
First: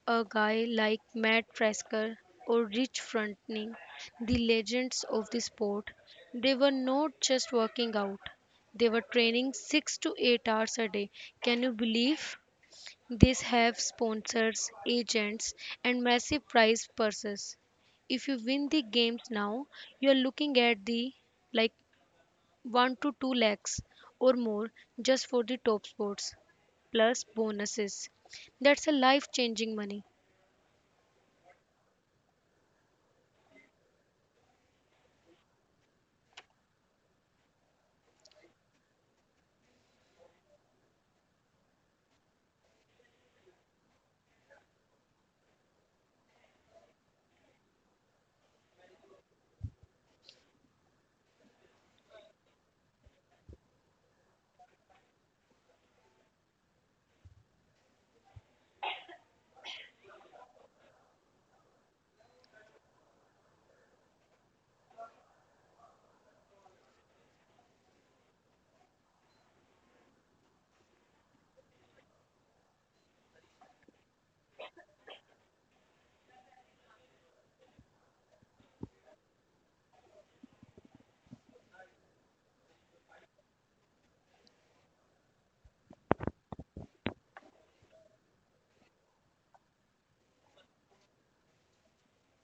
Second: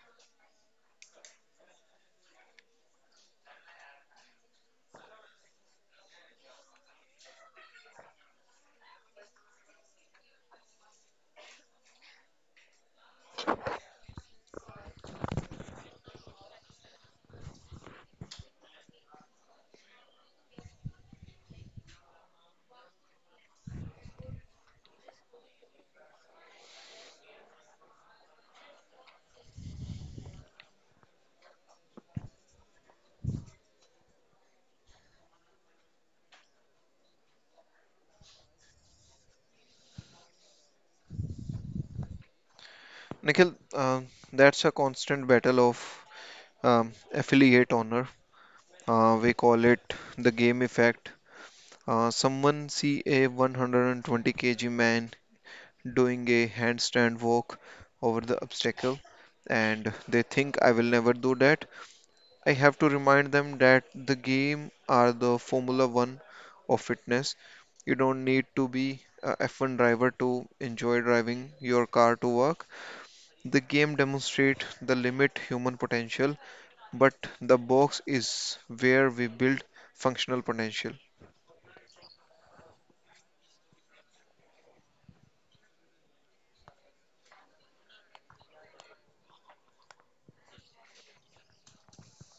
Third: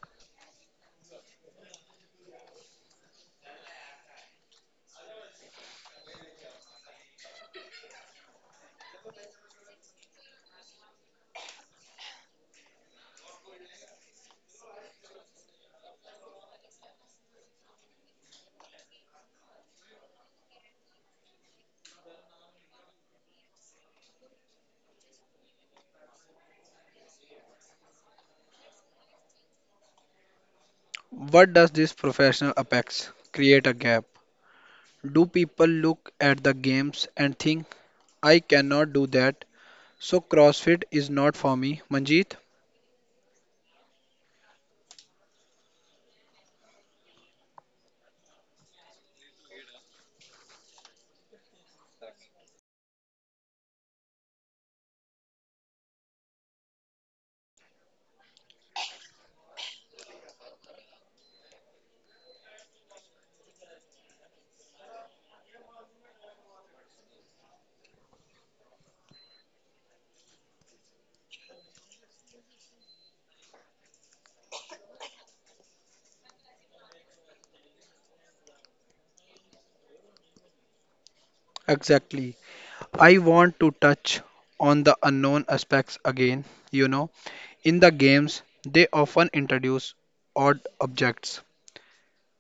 [SPEAKER 3] A guy like Matt Frasker or Rich Frontning, the legends of the sport, they were not just working out, they were training 6 to 8 hours a day. Can you believe? These have sponsors, agents, and massive prize purses. If you win the games now, you are looking at the like 1 to 2 lakhs or more just for the top sports, plus bonuses. That's a life changing money.
[SPEAKER 1] What does this professional apex create a gap? Do people look at the games and think, I cannot do that, so CrossFit is not for me, Manjeet?
[SPEAKER 2] Nikhil, uh, that's a constant battle of um, affiliate honor. Uh, we call it the game effect. Someone see a 120 kg man doing a handstand walk over the obstacle, and they think I will never do that. I have to remind them that the game are the Formula One of fitness. You don't need to be a F1 driver to enjoy driving your car to work. The game demonstrate the limit human potential, but the box is where we build functional potential.
[SPEAKER 1] Exactly. I want to touch on the unknown aspects again. You know, in the games, they often introduce odd objects,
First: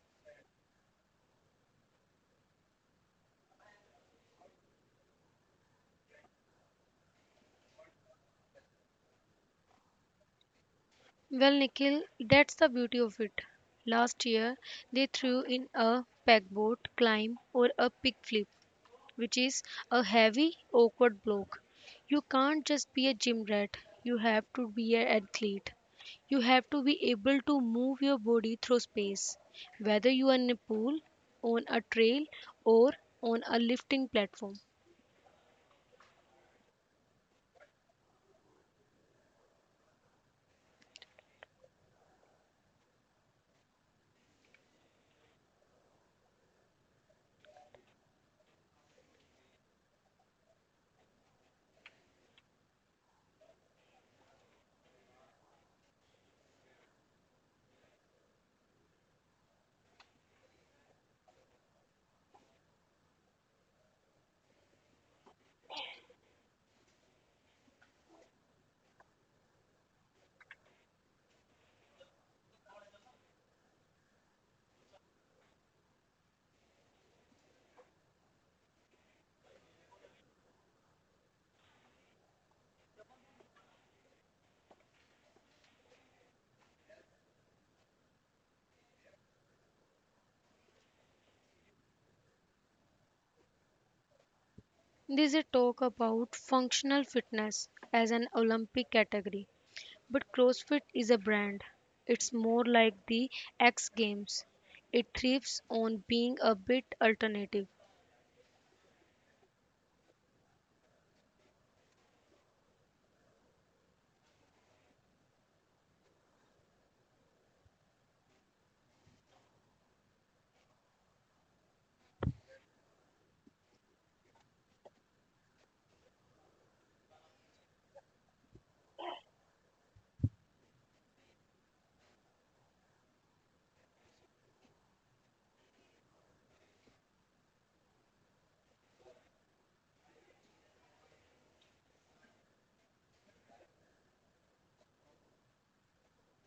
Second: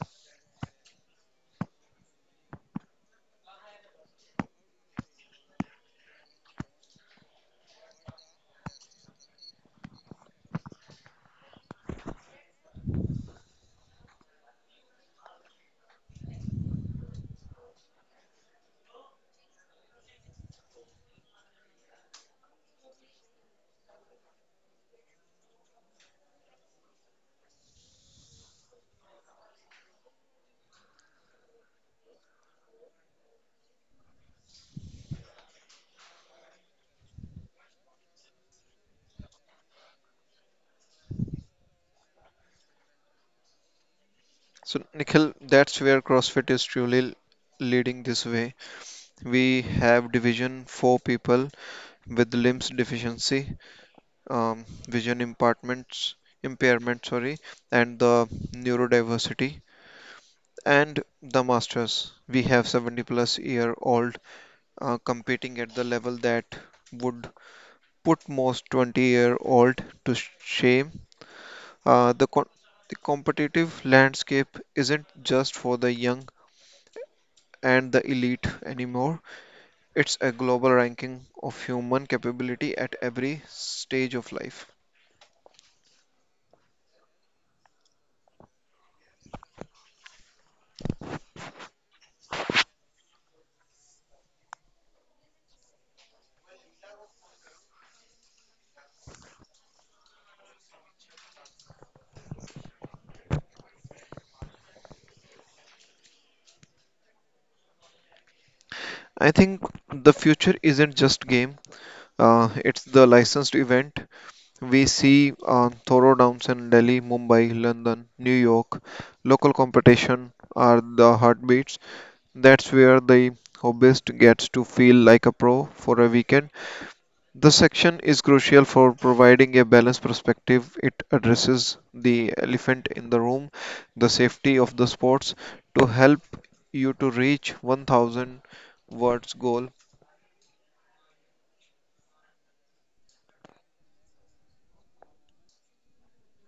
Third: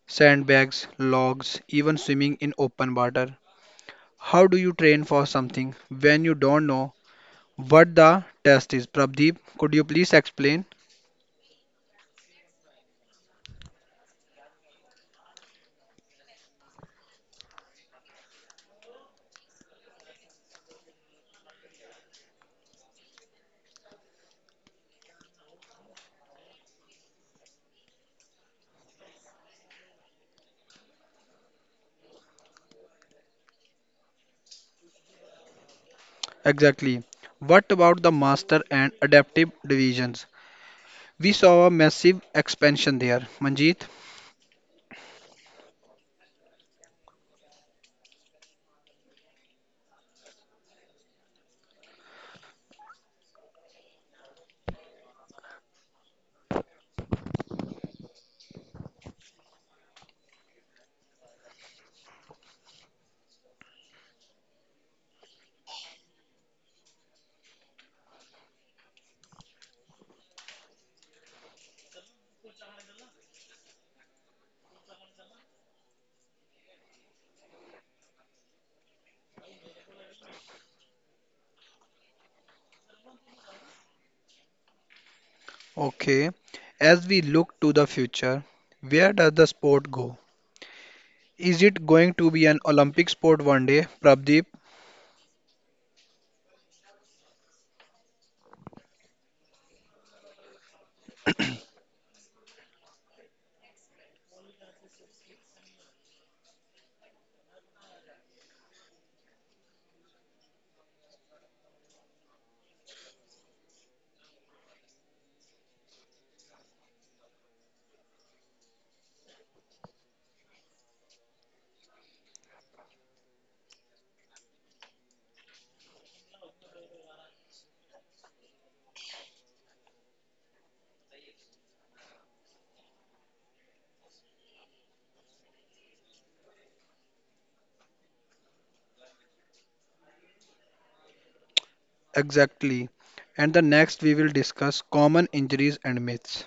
[SPEAKER 1] sandbags, logs, even swimming in open water. How do you train for something when you don't know what the test is? Prabdeep, could you please explain?
[SPEAKER 3] Well, Nikhil, that's the beauty of it. Last year they threw in a pegboard climb or a pig flip, which is a heavy, awkward bloke. You can't just be a gym rat, you have to be an athlete. You have to be able to move your body through space, whether you are in a pool, on a trail, or on a lifting platform.
[SPEAKER 1] Exactly. What about the master and adaptive divisions? We saw a massive expansion there, Manjeet.
[SPEAKER 2] So, Nikhil, that's where CrossFit is truly leading this way. We have division 4 people with limbs deficiency, vision impairments, impairment, sorry, and the neurodiversity. And the masters, we have 70 plus year old competing at the level that would put most 20-year-old to shame. Uh, the, con- the competitive landscape isn't just for the young and the elite anymore. It's a global ranking of human capability at every stage of life.
[SPEAKER 1] Okay, as we look to the future, where does the sport go? Is it going to be an Olympic sport one day, Prabdeep?
[SPEAKER 3] This is a talk about functional fitness as an Olympic category, but CrossFit is a brand. It's more like the X Games. It thrives on being a bit alternative.
[SPEAKER 2] I think the future isn't just game. It's the licensed event. We see thorough downs in Delhi, Mumbai, London, New York. Local competition are the heartbeats. That's where the hobbyist gets to feel like a pro for a weekend. The section is crucial for providing a balanced perspective. It addresses the elephant in the room, the safety of the sports, to help you to reach 1000 words goal.
[SPEAKER 1] Exactly. And the next, we will discuss common injuries and myths.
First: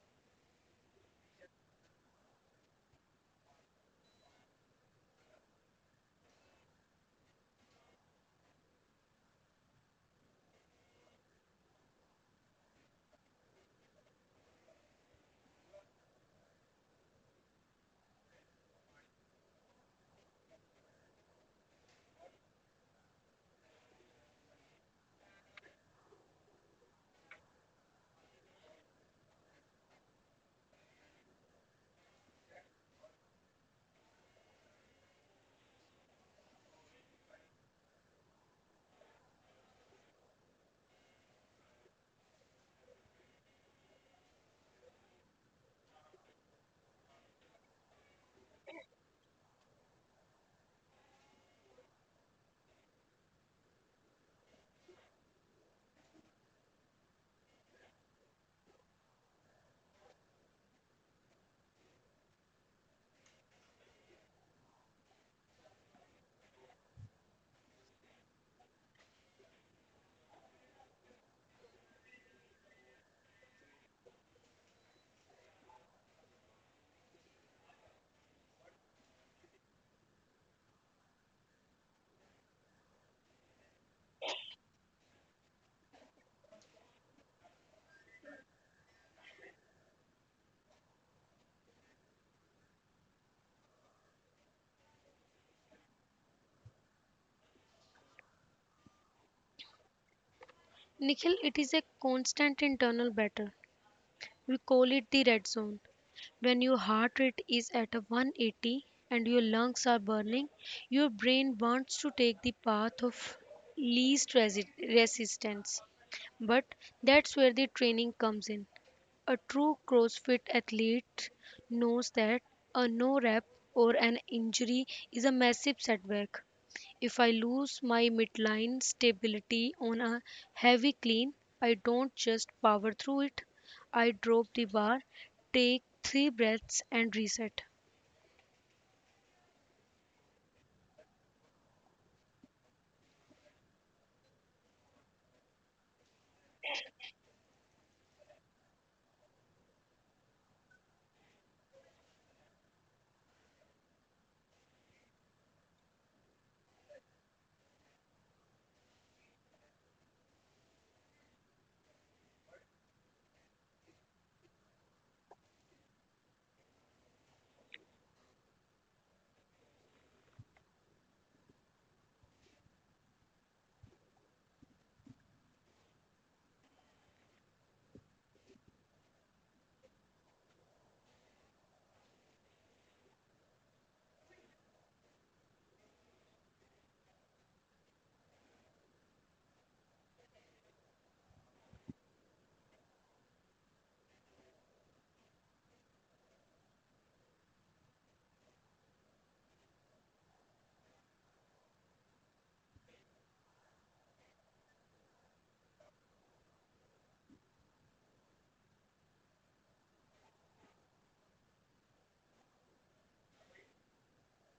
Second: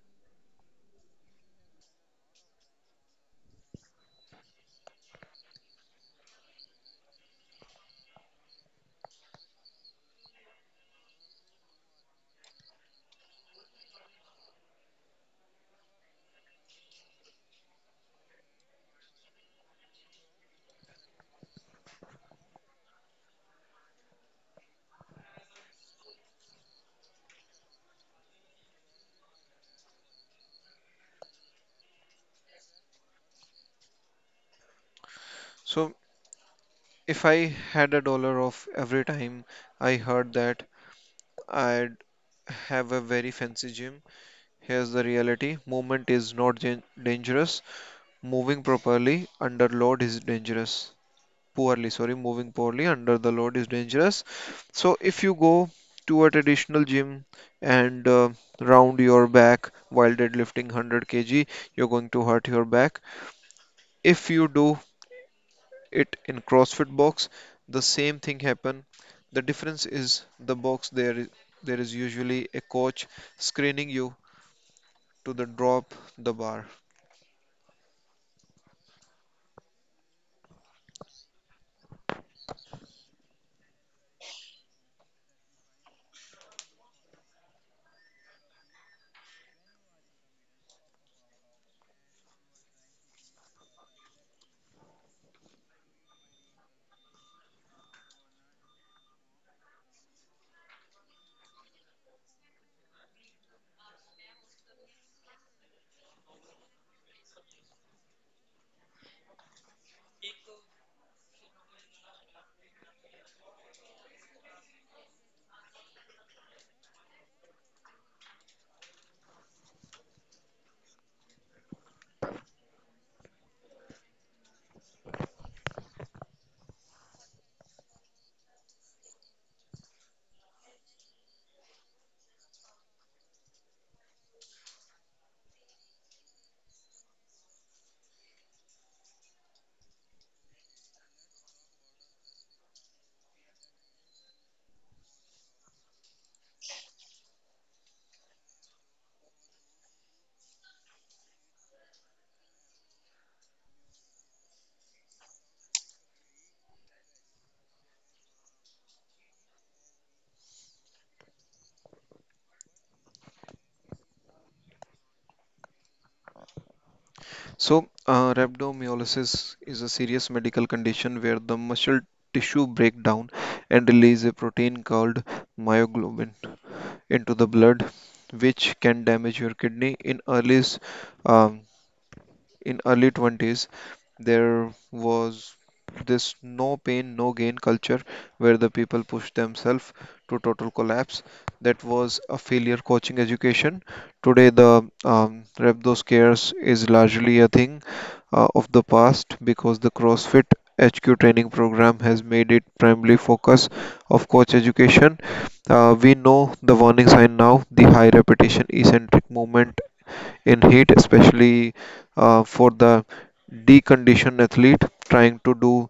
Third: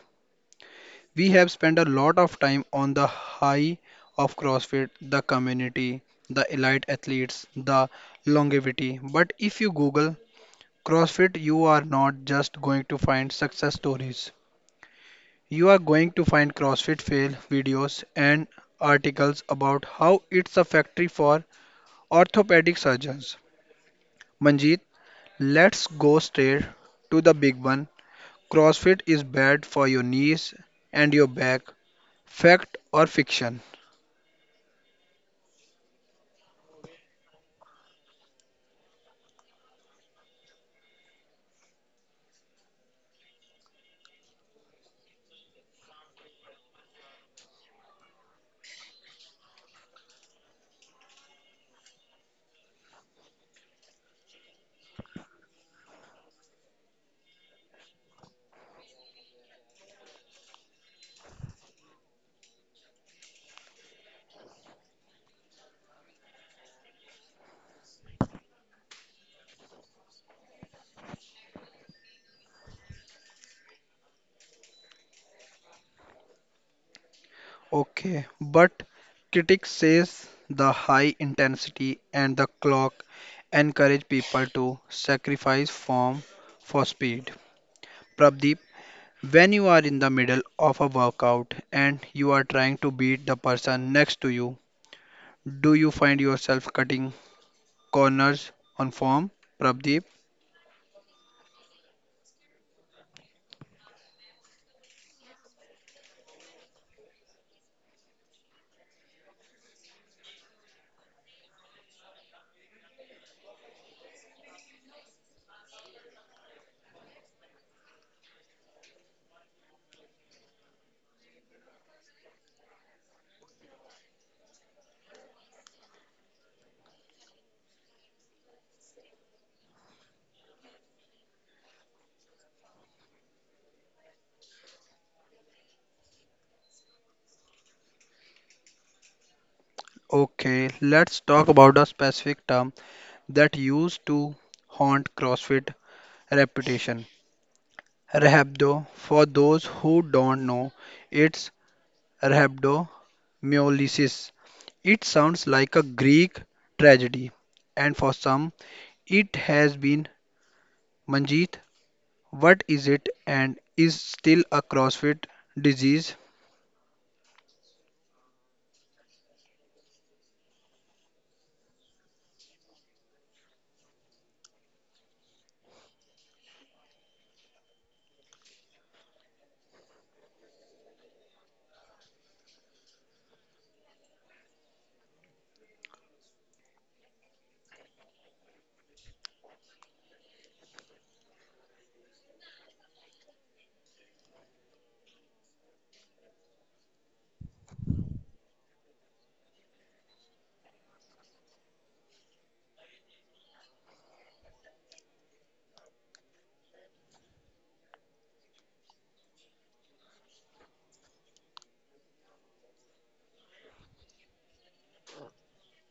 [SPEAKER 1] We have spent a lot of time on the high of CrossFit, the community, the elite athletes, the longevity. But if you Google CrossFit, you are not just going to find success stories. You are going to find CrossFit fail videos and articles about how it's a factory for orthopedic surgeons. Manjeet, let's go straight to the big one. CrossFit is bad for your knees and your back. Fact or fiction?
[SPEAKER 2] So if I had a dollar off every time I heard that, I'd have a very fancy gym. Here's the reality: movement is not dangerous. Moving properly under load is dangerous. Moving poorly under the load is dangerous. So, if you go to a traditional gym and round your back while deadlifting 100 kg, you're going to hurt your back. If you do it in CrossFit box, the same thing happen. The difference is the box, there is usually a coach screening you to the drop the bar.
[SPEAKER 1] Okay, but critics says the high intensity and the clock encourage people to sacrifice form for speed. Prabdeep, when you are in the middle of a workout and you are trying to beat the person next to you, do you find yourself cutting corners on form? Prabdeep,
[SPEAKER 3] Nikhil, it is a constant internal battle. We call it the red zone. When your heart rate is at a 180 and your lungs are burning, your brain wants to take the path of least resistance. But that's where the training comes in. A true CrossFit athlete knows that a no rep or an injury is a massive setback. If I lose my midline stability on a heavy clean, I don't just power through it. I drop the bar, take three breaths, and reset.
[SPEAKER 1] okay, let's talk about a specific term that used to haunt CrossFit reputation. Rhabdo, for those who don't know, it's rhabdomyolysis. It sounds like a Greek tragedy, and for some, it has been. Manjeet, what is it, and is still a CrossFit disease?
[SPEAKER 2] So rhabdomyolysis is a serious medical condition where the muscle tissue break down and release a protein called myoglobin into the blood, which can damage your kidney. In early um, in early 20s there was this no pain no gain culture where the people pushed themselves to total collapse. That was a failure coaching education. Today the rhabdo scares is largely a thing of the past, because the crossfit hq training program has made it primarily focus of coach education. Uh, we know the warning sign now: the high repetition eccentric movement in heat, especially for the deconditioned athlete trying to do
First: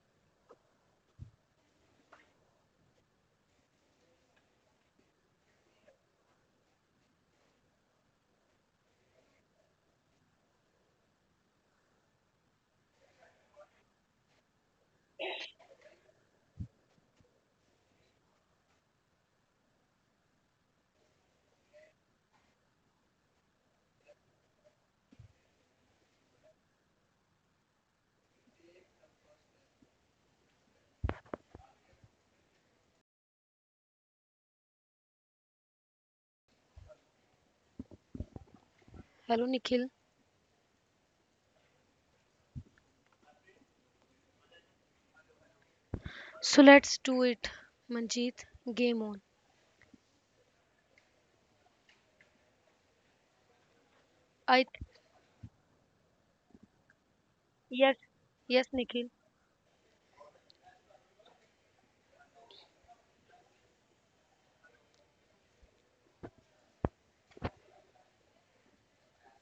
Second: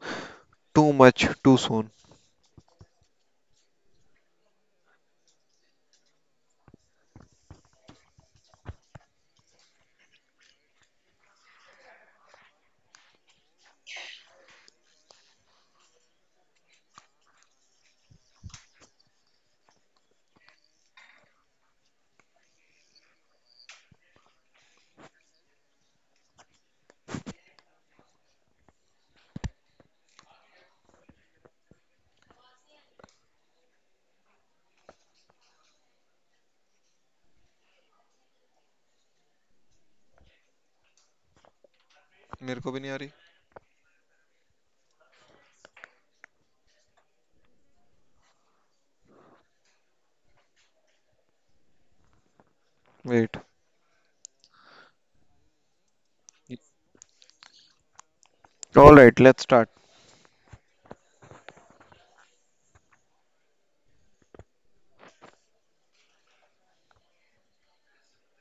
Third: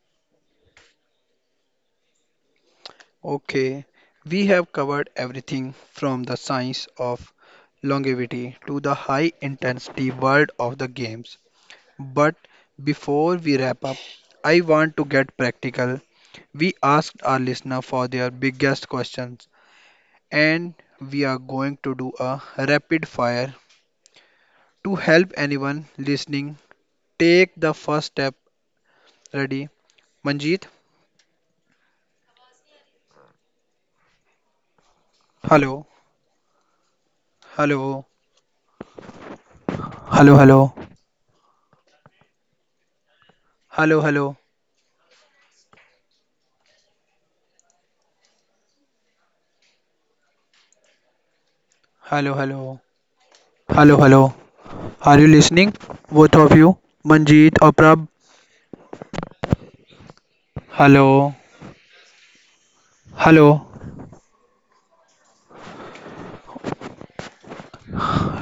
[SPEAKER 2] too much too soon.
[SPEAKER 1] Okay, we have covered everything from the science of longevity to the high intensity world of the games. But before we wrap up, I want to get practical. We asked our listener for their biggest questions, and we are going to do a rapid fire to help anyone listening take the first step. Ready? Manjeet? Hello. Hello.
[SPEAKER 3] Hello,
[SPEAKER 1] Hello,
[SPEAKER 3] Nikhil.
[SPEAKER 1] hello,
[SPEAKER 2] मेरे को भी नहीं आ रही.
[SPEAKER 1] hello, hello,
[SPEAKER 3] So let's do it, Manjeet. Game on.
[SPEAKER 1] hello, hello,
[SPEAKER 2] Wait.
[SPEAKER 1] hello, hello.
[SPEAKER 3] I
[SPEAKER 1] Are you listening, both of you? Manjeet or
[SPEAKER 3] yes,
[SPEAKER 1] Prab?
[SPEAKER 3] yes, Nikhil.
[SPEAKER 2] All right, let's start.
[SPEAKER 1] Hello, hello.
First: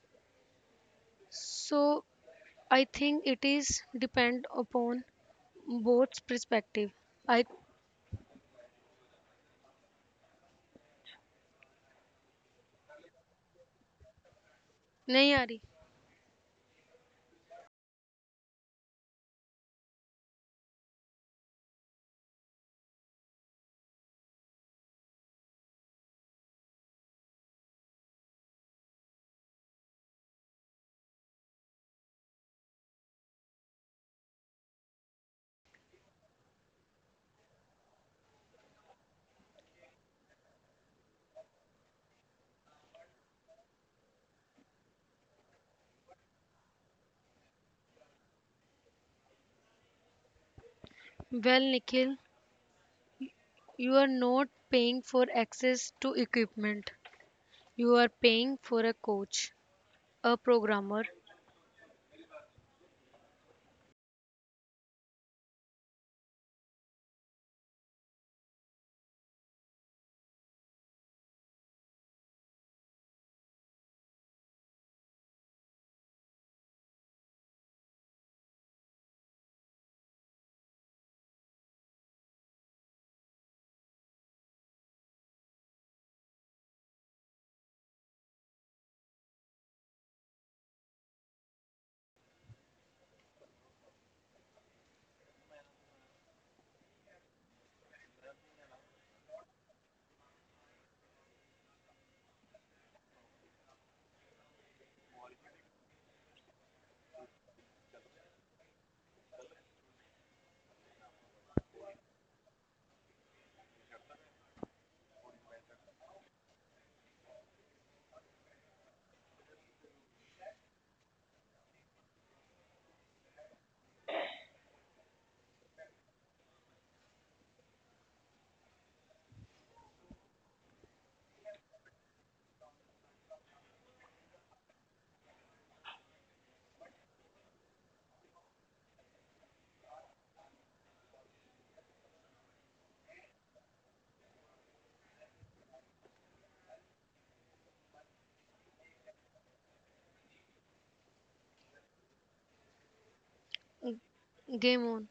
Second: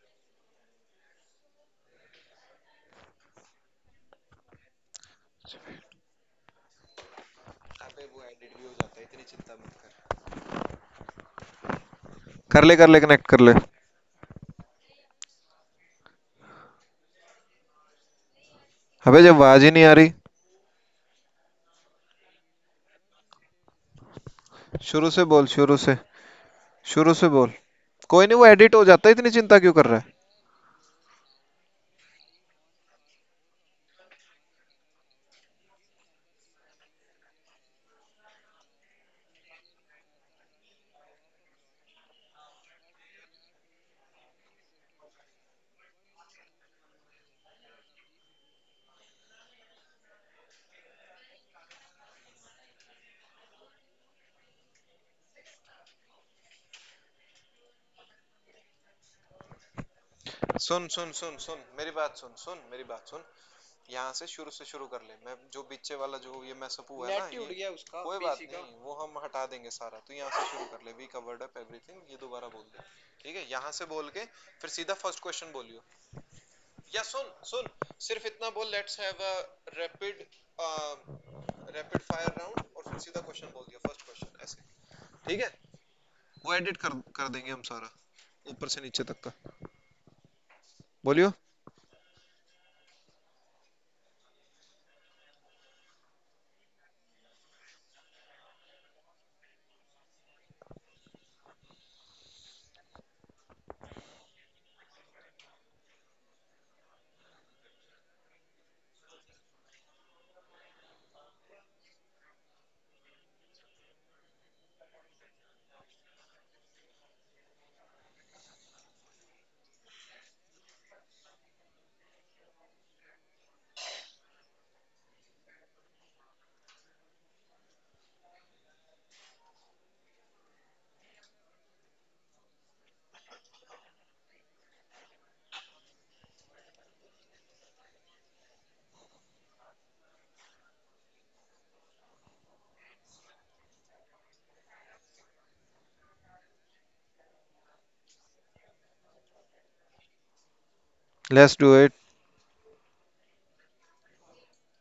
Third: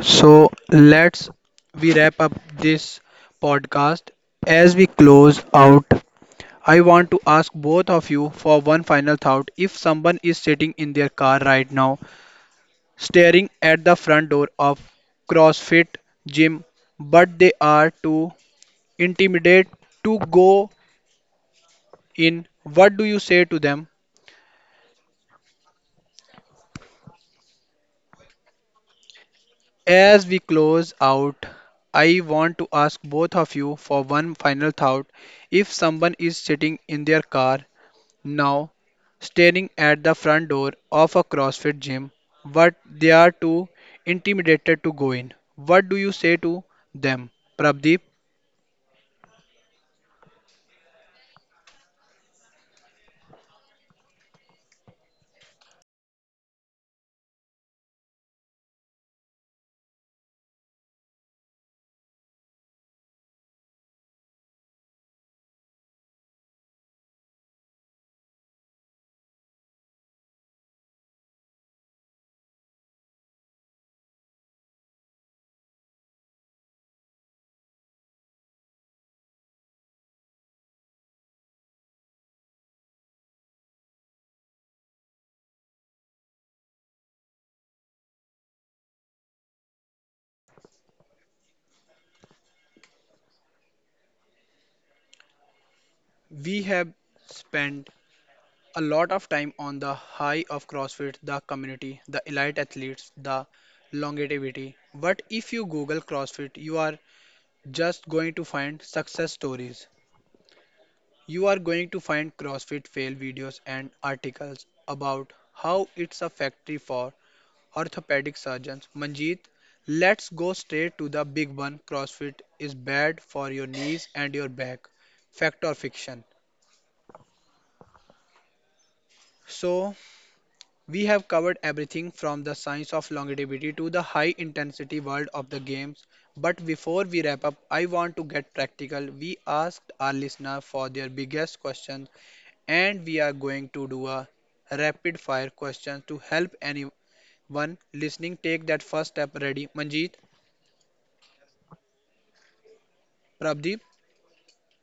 [SPEAKER 1] So let's
[SPEAKER 3] So
[SPEAKER 1] we wrap up
[SPEAKER 3] I
[SPEAKER 1] this
[SPEAKER 3] think it is
[SPEAKER 1] podcast.
[SPEAKER 3] depend upon
[SPEAKER 1] As we close out,
[SPEAKER 3] both perspective.
[SPEAKER 1] I want
[SPEAKER 3] I
[SPEAKER 1] to ask both of you for one final thought. If someone is sitting in their car right now,
[SPEAKER 2] कर ले connect कर
[SPEAKER 1] staring
[SPEAKER 2] ले.
[SPEAKER 1] at the front door of
[SPEAKER 3] nahi aa rahi.
[SPEAKER 1] CrossFit gym, but they are too
[SPEAKER 2] अबे जब आवाज
[SPEAKER 1] intimidated
[SPEAKER 2] ही नहीं आ रही.
[SPEAKER 1] to go in, what do you say to them?
[SPEAKER 2] शुरू से बोल शुरू से. शुरू से बोल. कोई नहीं, वो एडिट हो जाता है, इतनी चिंता क्यों कर रहा है.
[SPEAKER 1] As we close out, I want to ask both of you for one final thought. If someone is sitting in their car now, staring at the front door of a CrossFit gym, but they are too intimidated to go in, what do you say to them? Prabdeep,
[SPEAKER 3] Well, Nikhil, you are not paying for access to equipment. You are paying for a coach, a programmer,
[SPEAKER 2] सुन सुन सुन सुन मेरी बात सुन, सुन मेरी बात सुन. यहाँ से शुरू कर ले. मैं जो बीचे वाला जो ये मैसअपू है ना ये, कोई बात नहीं वो हम हटा देंगे सारा, तो यहाँ से शुरू कर ले, वी कवर्ड अप एवरीथिंग ये दोबारा बोल दे. ठीक है, यहाँ से बोल के फिर सीधा फर्स्ट क्वेश्चन बोलियो. या सुन सुन, सिर्फ इतना बोल, let's have a rapid rapid fire round, और फिर सीधा क्वेश्चन बोल दिया फर्स्ट क्वेश्चन ऐसे. ठीक है, वो एडिट कर कर देंगे हम सारा, ऊपर से नीचे तक का. बोलियो.
[SPEAKER 1] we have spent a lot of time on the high of CrossFit, the community, the elite athletes, the longevity. But if you Google CrossFit, you are just going to find success stories. You are going to find CrossFit fail videos and articles about how it's a factory for orthopedic surgeons. Manjeet, let's go straight to the big one. CrossFit is bad for your knees and your back. Fact or fiction? So, we have covered everything from the science of longevity to the high intensity world of the games. But before we wrap up, I want to get practical. We asked our listener for their biggest questions, and we are going to do a rapid fire question to help anyone listening take that first step. Ready? Manjeet,
[SPEAKER 2] let's do it.
[SPEAKER 3] g-
[SPEAKER 1] Prabdeep,
[SPEAKER 3] game on.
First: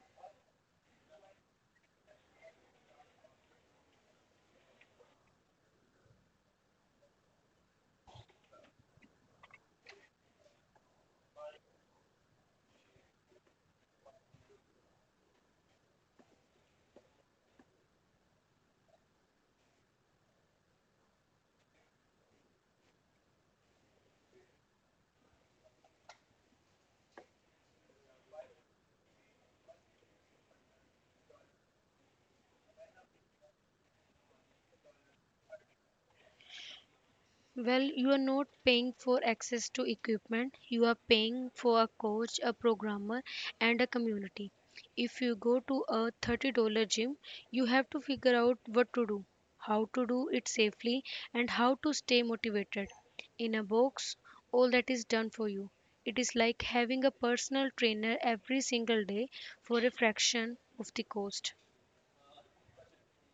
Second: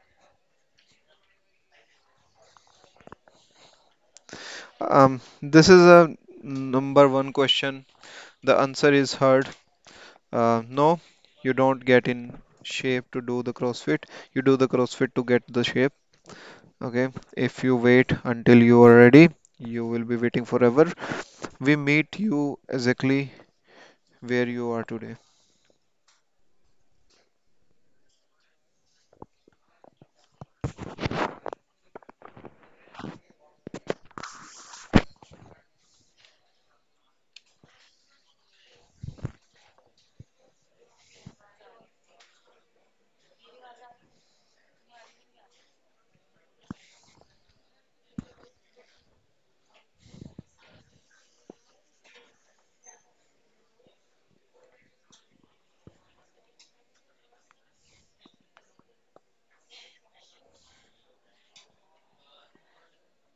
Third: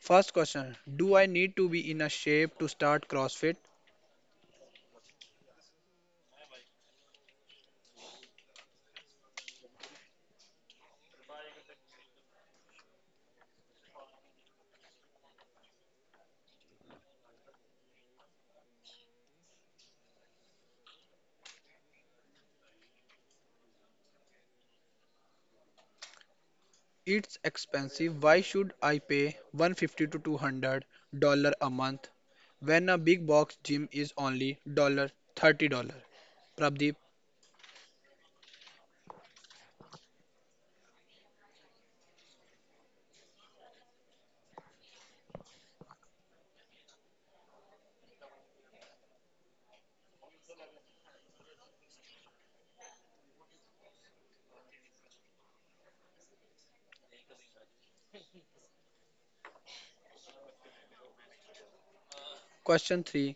[SPEAKER 1] first question: do I need to be in a shape to start CrossFit?
[SPEAKER 2] um this is a number one question. The answer is heard. No, you don't get in shape to do the CrossFit. You do the CrossFit to get the shape. Okay, if you wait until you are ready, you will be waiting forever. We meet you exactly where you are today.
[SPEAKER 1] It's expensive. Why should I pay 150 to $200 a month when a big box gym is only dollar $30? Prabdeep,
[SPEAKER 3] Well, you are not paying for access to equipment, you are paying for a coach, a programmer, and a community. If you go to a $30 gym, you have to figure out what to do, how to do it safely, and how to stay motivated. In a box, all that is done for you. It is like having a personal trainer every single day for a fraction of the cost.
[SPEAKER 1] question 3.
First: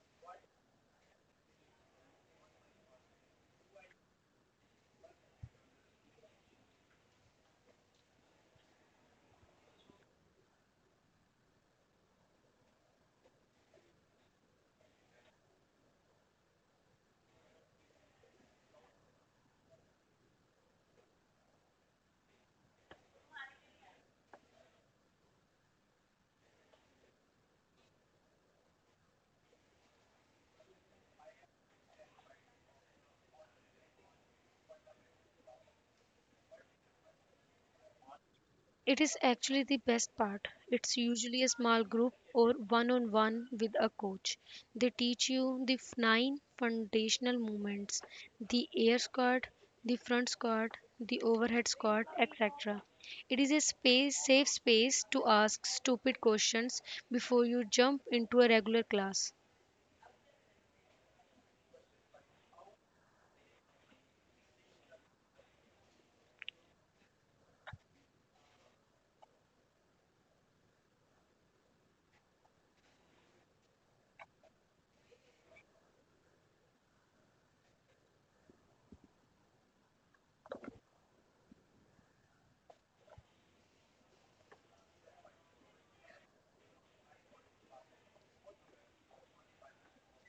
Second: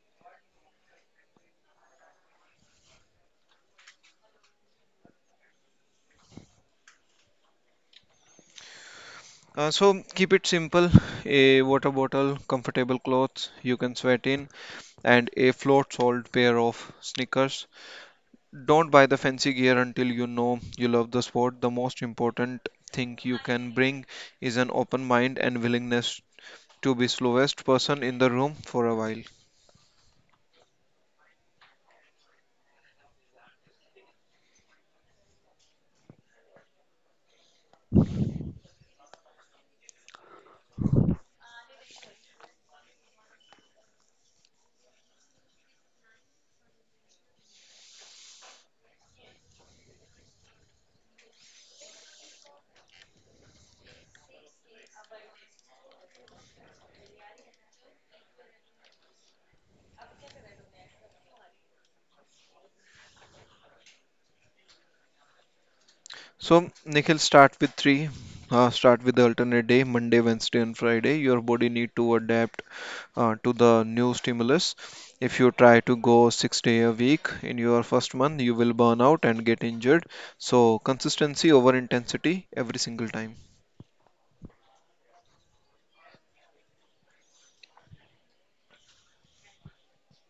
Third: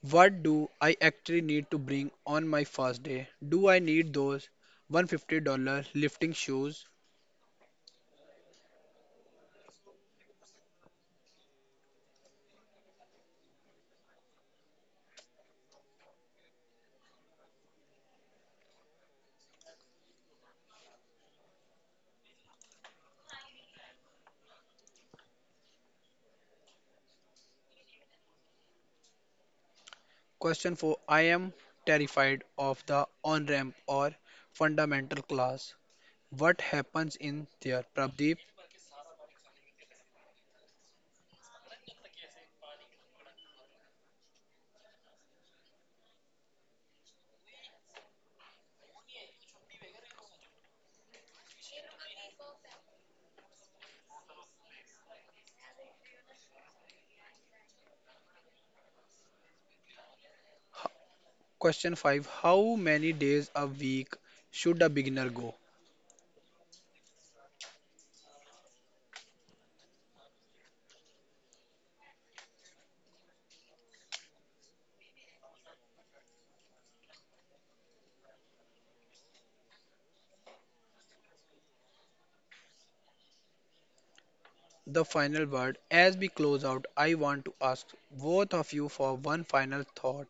[SPEAKER 1] What do I actually need to bring on my first day? Do I need those $150 lifting shoes?
[SPEAKER 2] So keep it simple: a water bottle, comfortable clothes you can sweat in, and a float solid pair of sneakers. Don't buy the fancy gear until you know you love the sport. The most important thing you can bring is an open mind and willingness to be slowest person in the room for a while.
[SPEAKER 1] Question 4. I am terrified of the on ramp or fundamental class. What happens in there? Prabdeep,
[SPEAKER 3] It is actually the best part. It's usually a small group or one on one with a coach. They teach you the nine foundational movements: the air squat, the front squat, the overhead squat, etc. It is a space, safe space to ask stupid questions before you jump into a regular class.
[SPEAKER 1] question 5. How many days a week should a beginner go?
[SPEAKER 2] So, Nikhil, start with three. Start with the alternate day, Monday, Wednesday, and Friday. Your body need to adapt to the new stimulus. If you try to go 6 day a week in your first month, you will burn out and get injured. So consistency over intensity every single time.
[SPEAKER 1] The final word. As we close out, I want to ask both of you for one final thought.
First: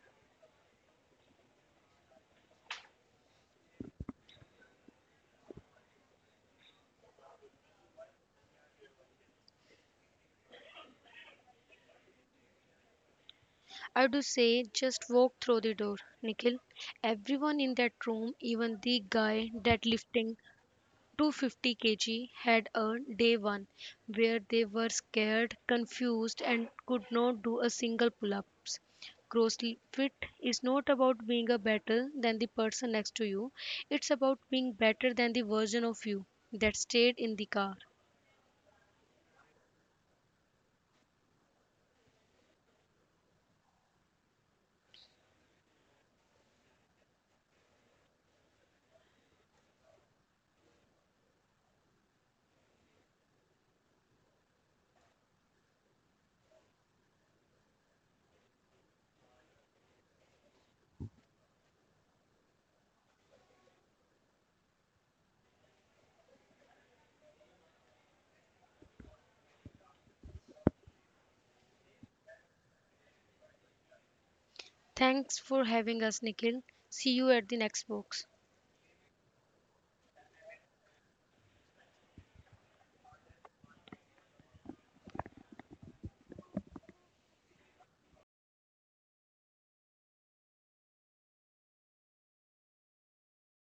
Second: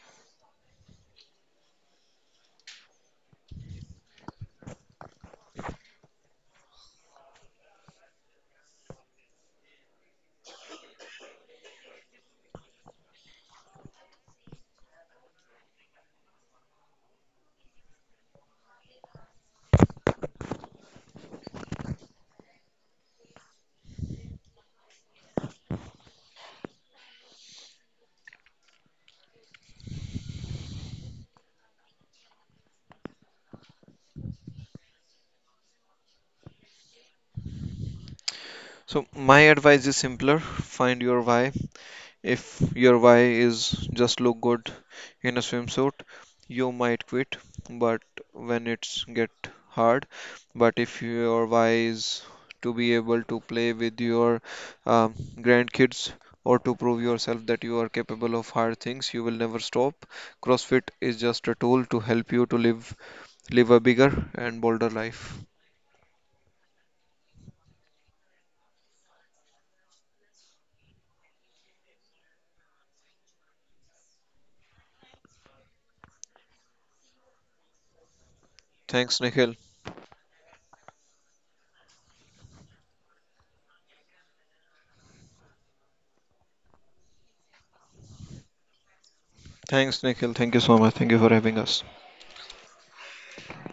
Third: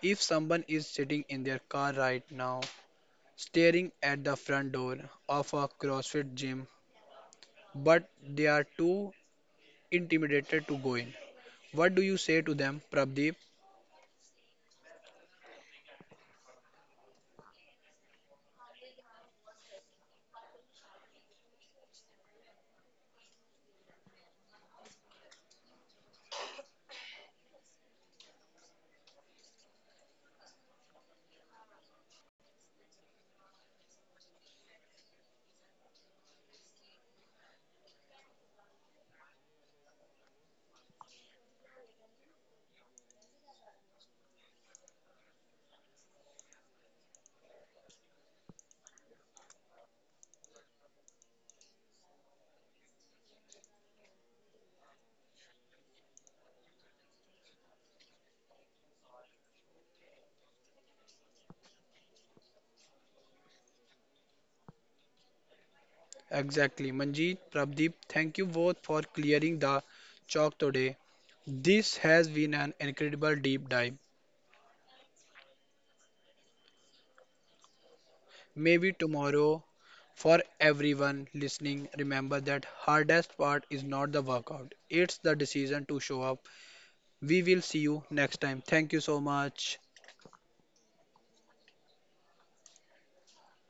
[SPEAKER 1] If someone is sitting in their car right now, staring at the front door of a CrossFit gym, but they are too intimidated to go in, what do you say to them, Prabdeep?
[SPEAKER 3] I do say just walk through the door, Nikhil. Everyone in that room, even the guy deadlifting 250 kg, had a day one where they were scared, confused, and could not do a single pull up. Grossly fit is not about being a better than the person next to you, it's about being better than the version of you that stayed in the car.
[SPEAKER 2] So my advice is simpler: find your why. If your why is just look good in a swimsuit, you might quit, but when it's get hard. But if your why is to be able to play with your grandkids or to prove yourself that you are capable of hard things, you will never stop. CrossFit is just a tool to help you to live a bigger and bolder life.
[SPEAKER 1] Exactly. Manjeet, Prabdeep, thank you both for clearing the chalk today. This has been an incredible deep dive.
[SPEAKER 3] Thanks for having us, Nikhil. See you at the next box.
[SPEAKER 1] Maybe
[SPEAKER 2] Thanks, Nikhil.
[SPEAKER 1] tomorrow, for everyone listening, remember that hardest part is not the workout, it's the decision to show up. We will see you next time. Thank you so much.
[SPEAKER 2] Thanks, Nikhil. Thank you so much. Thank you for having us.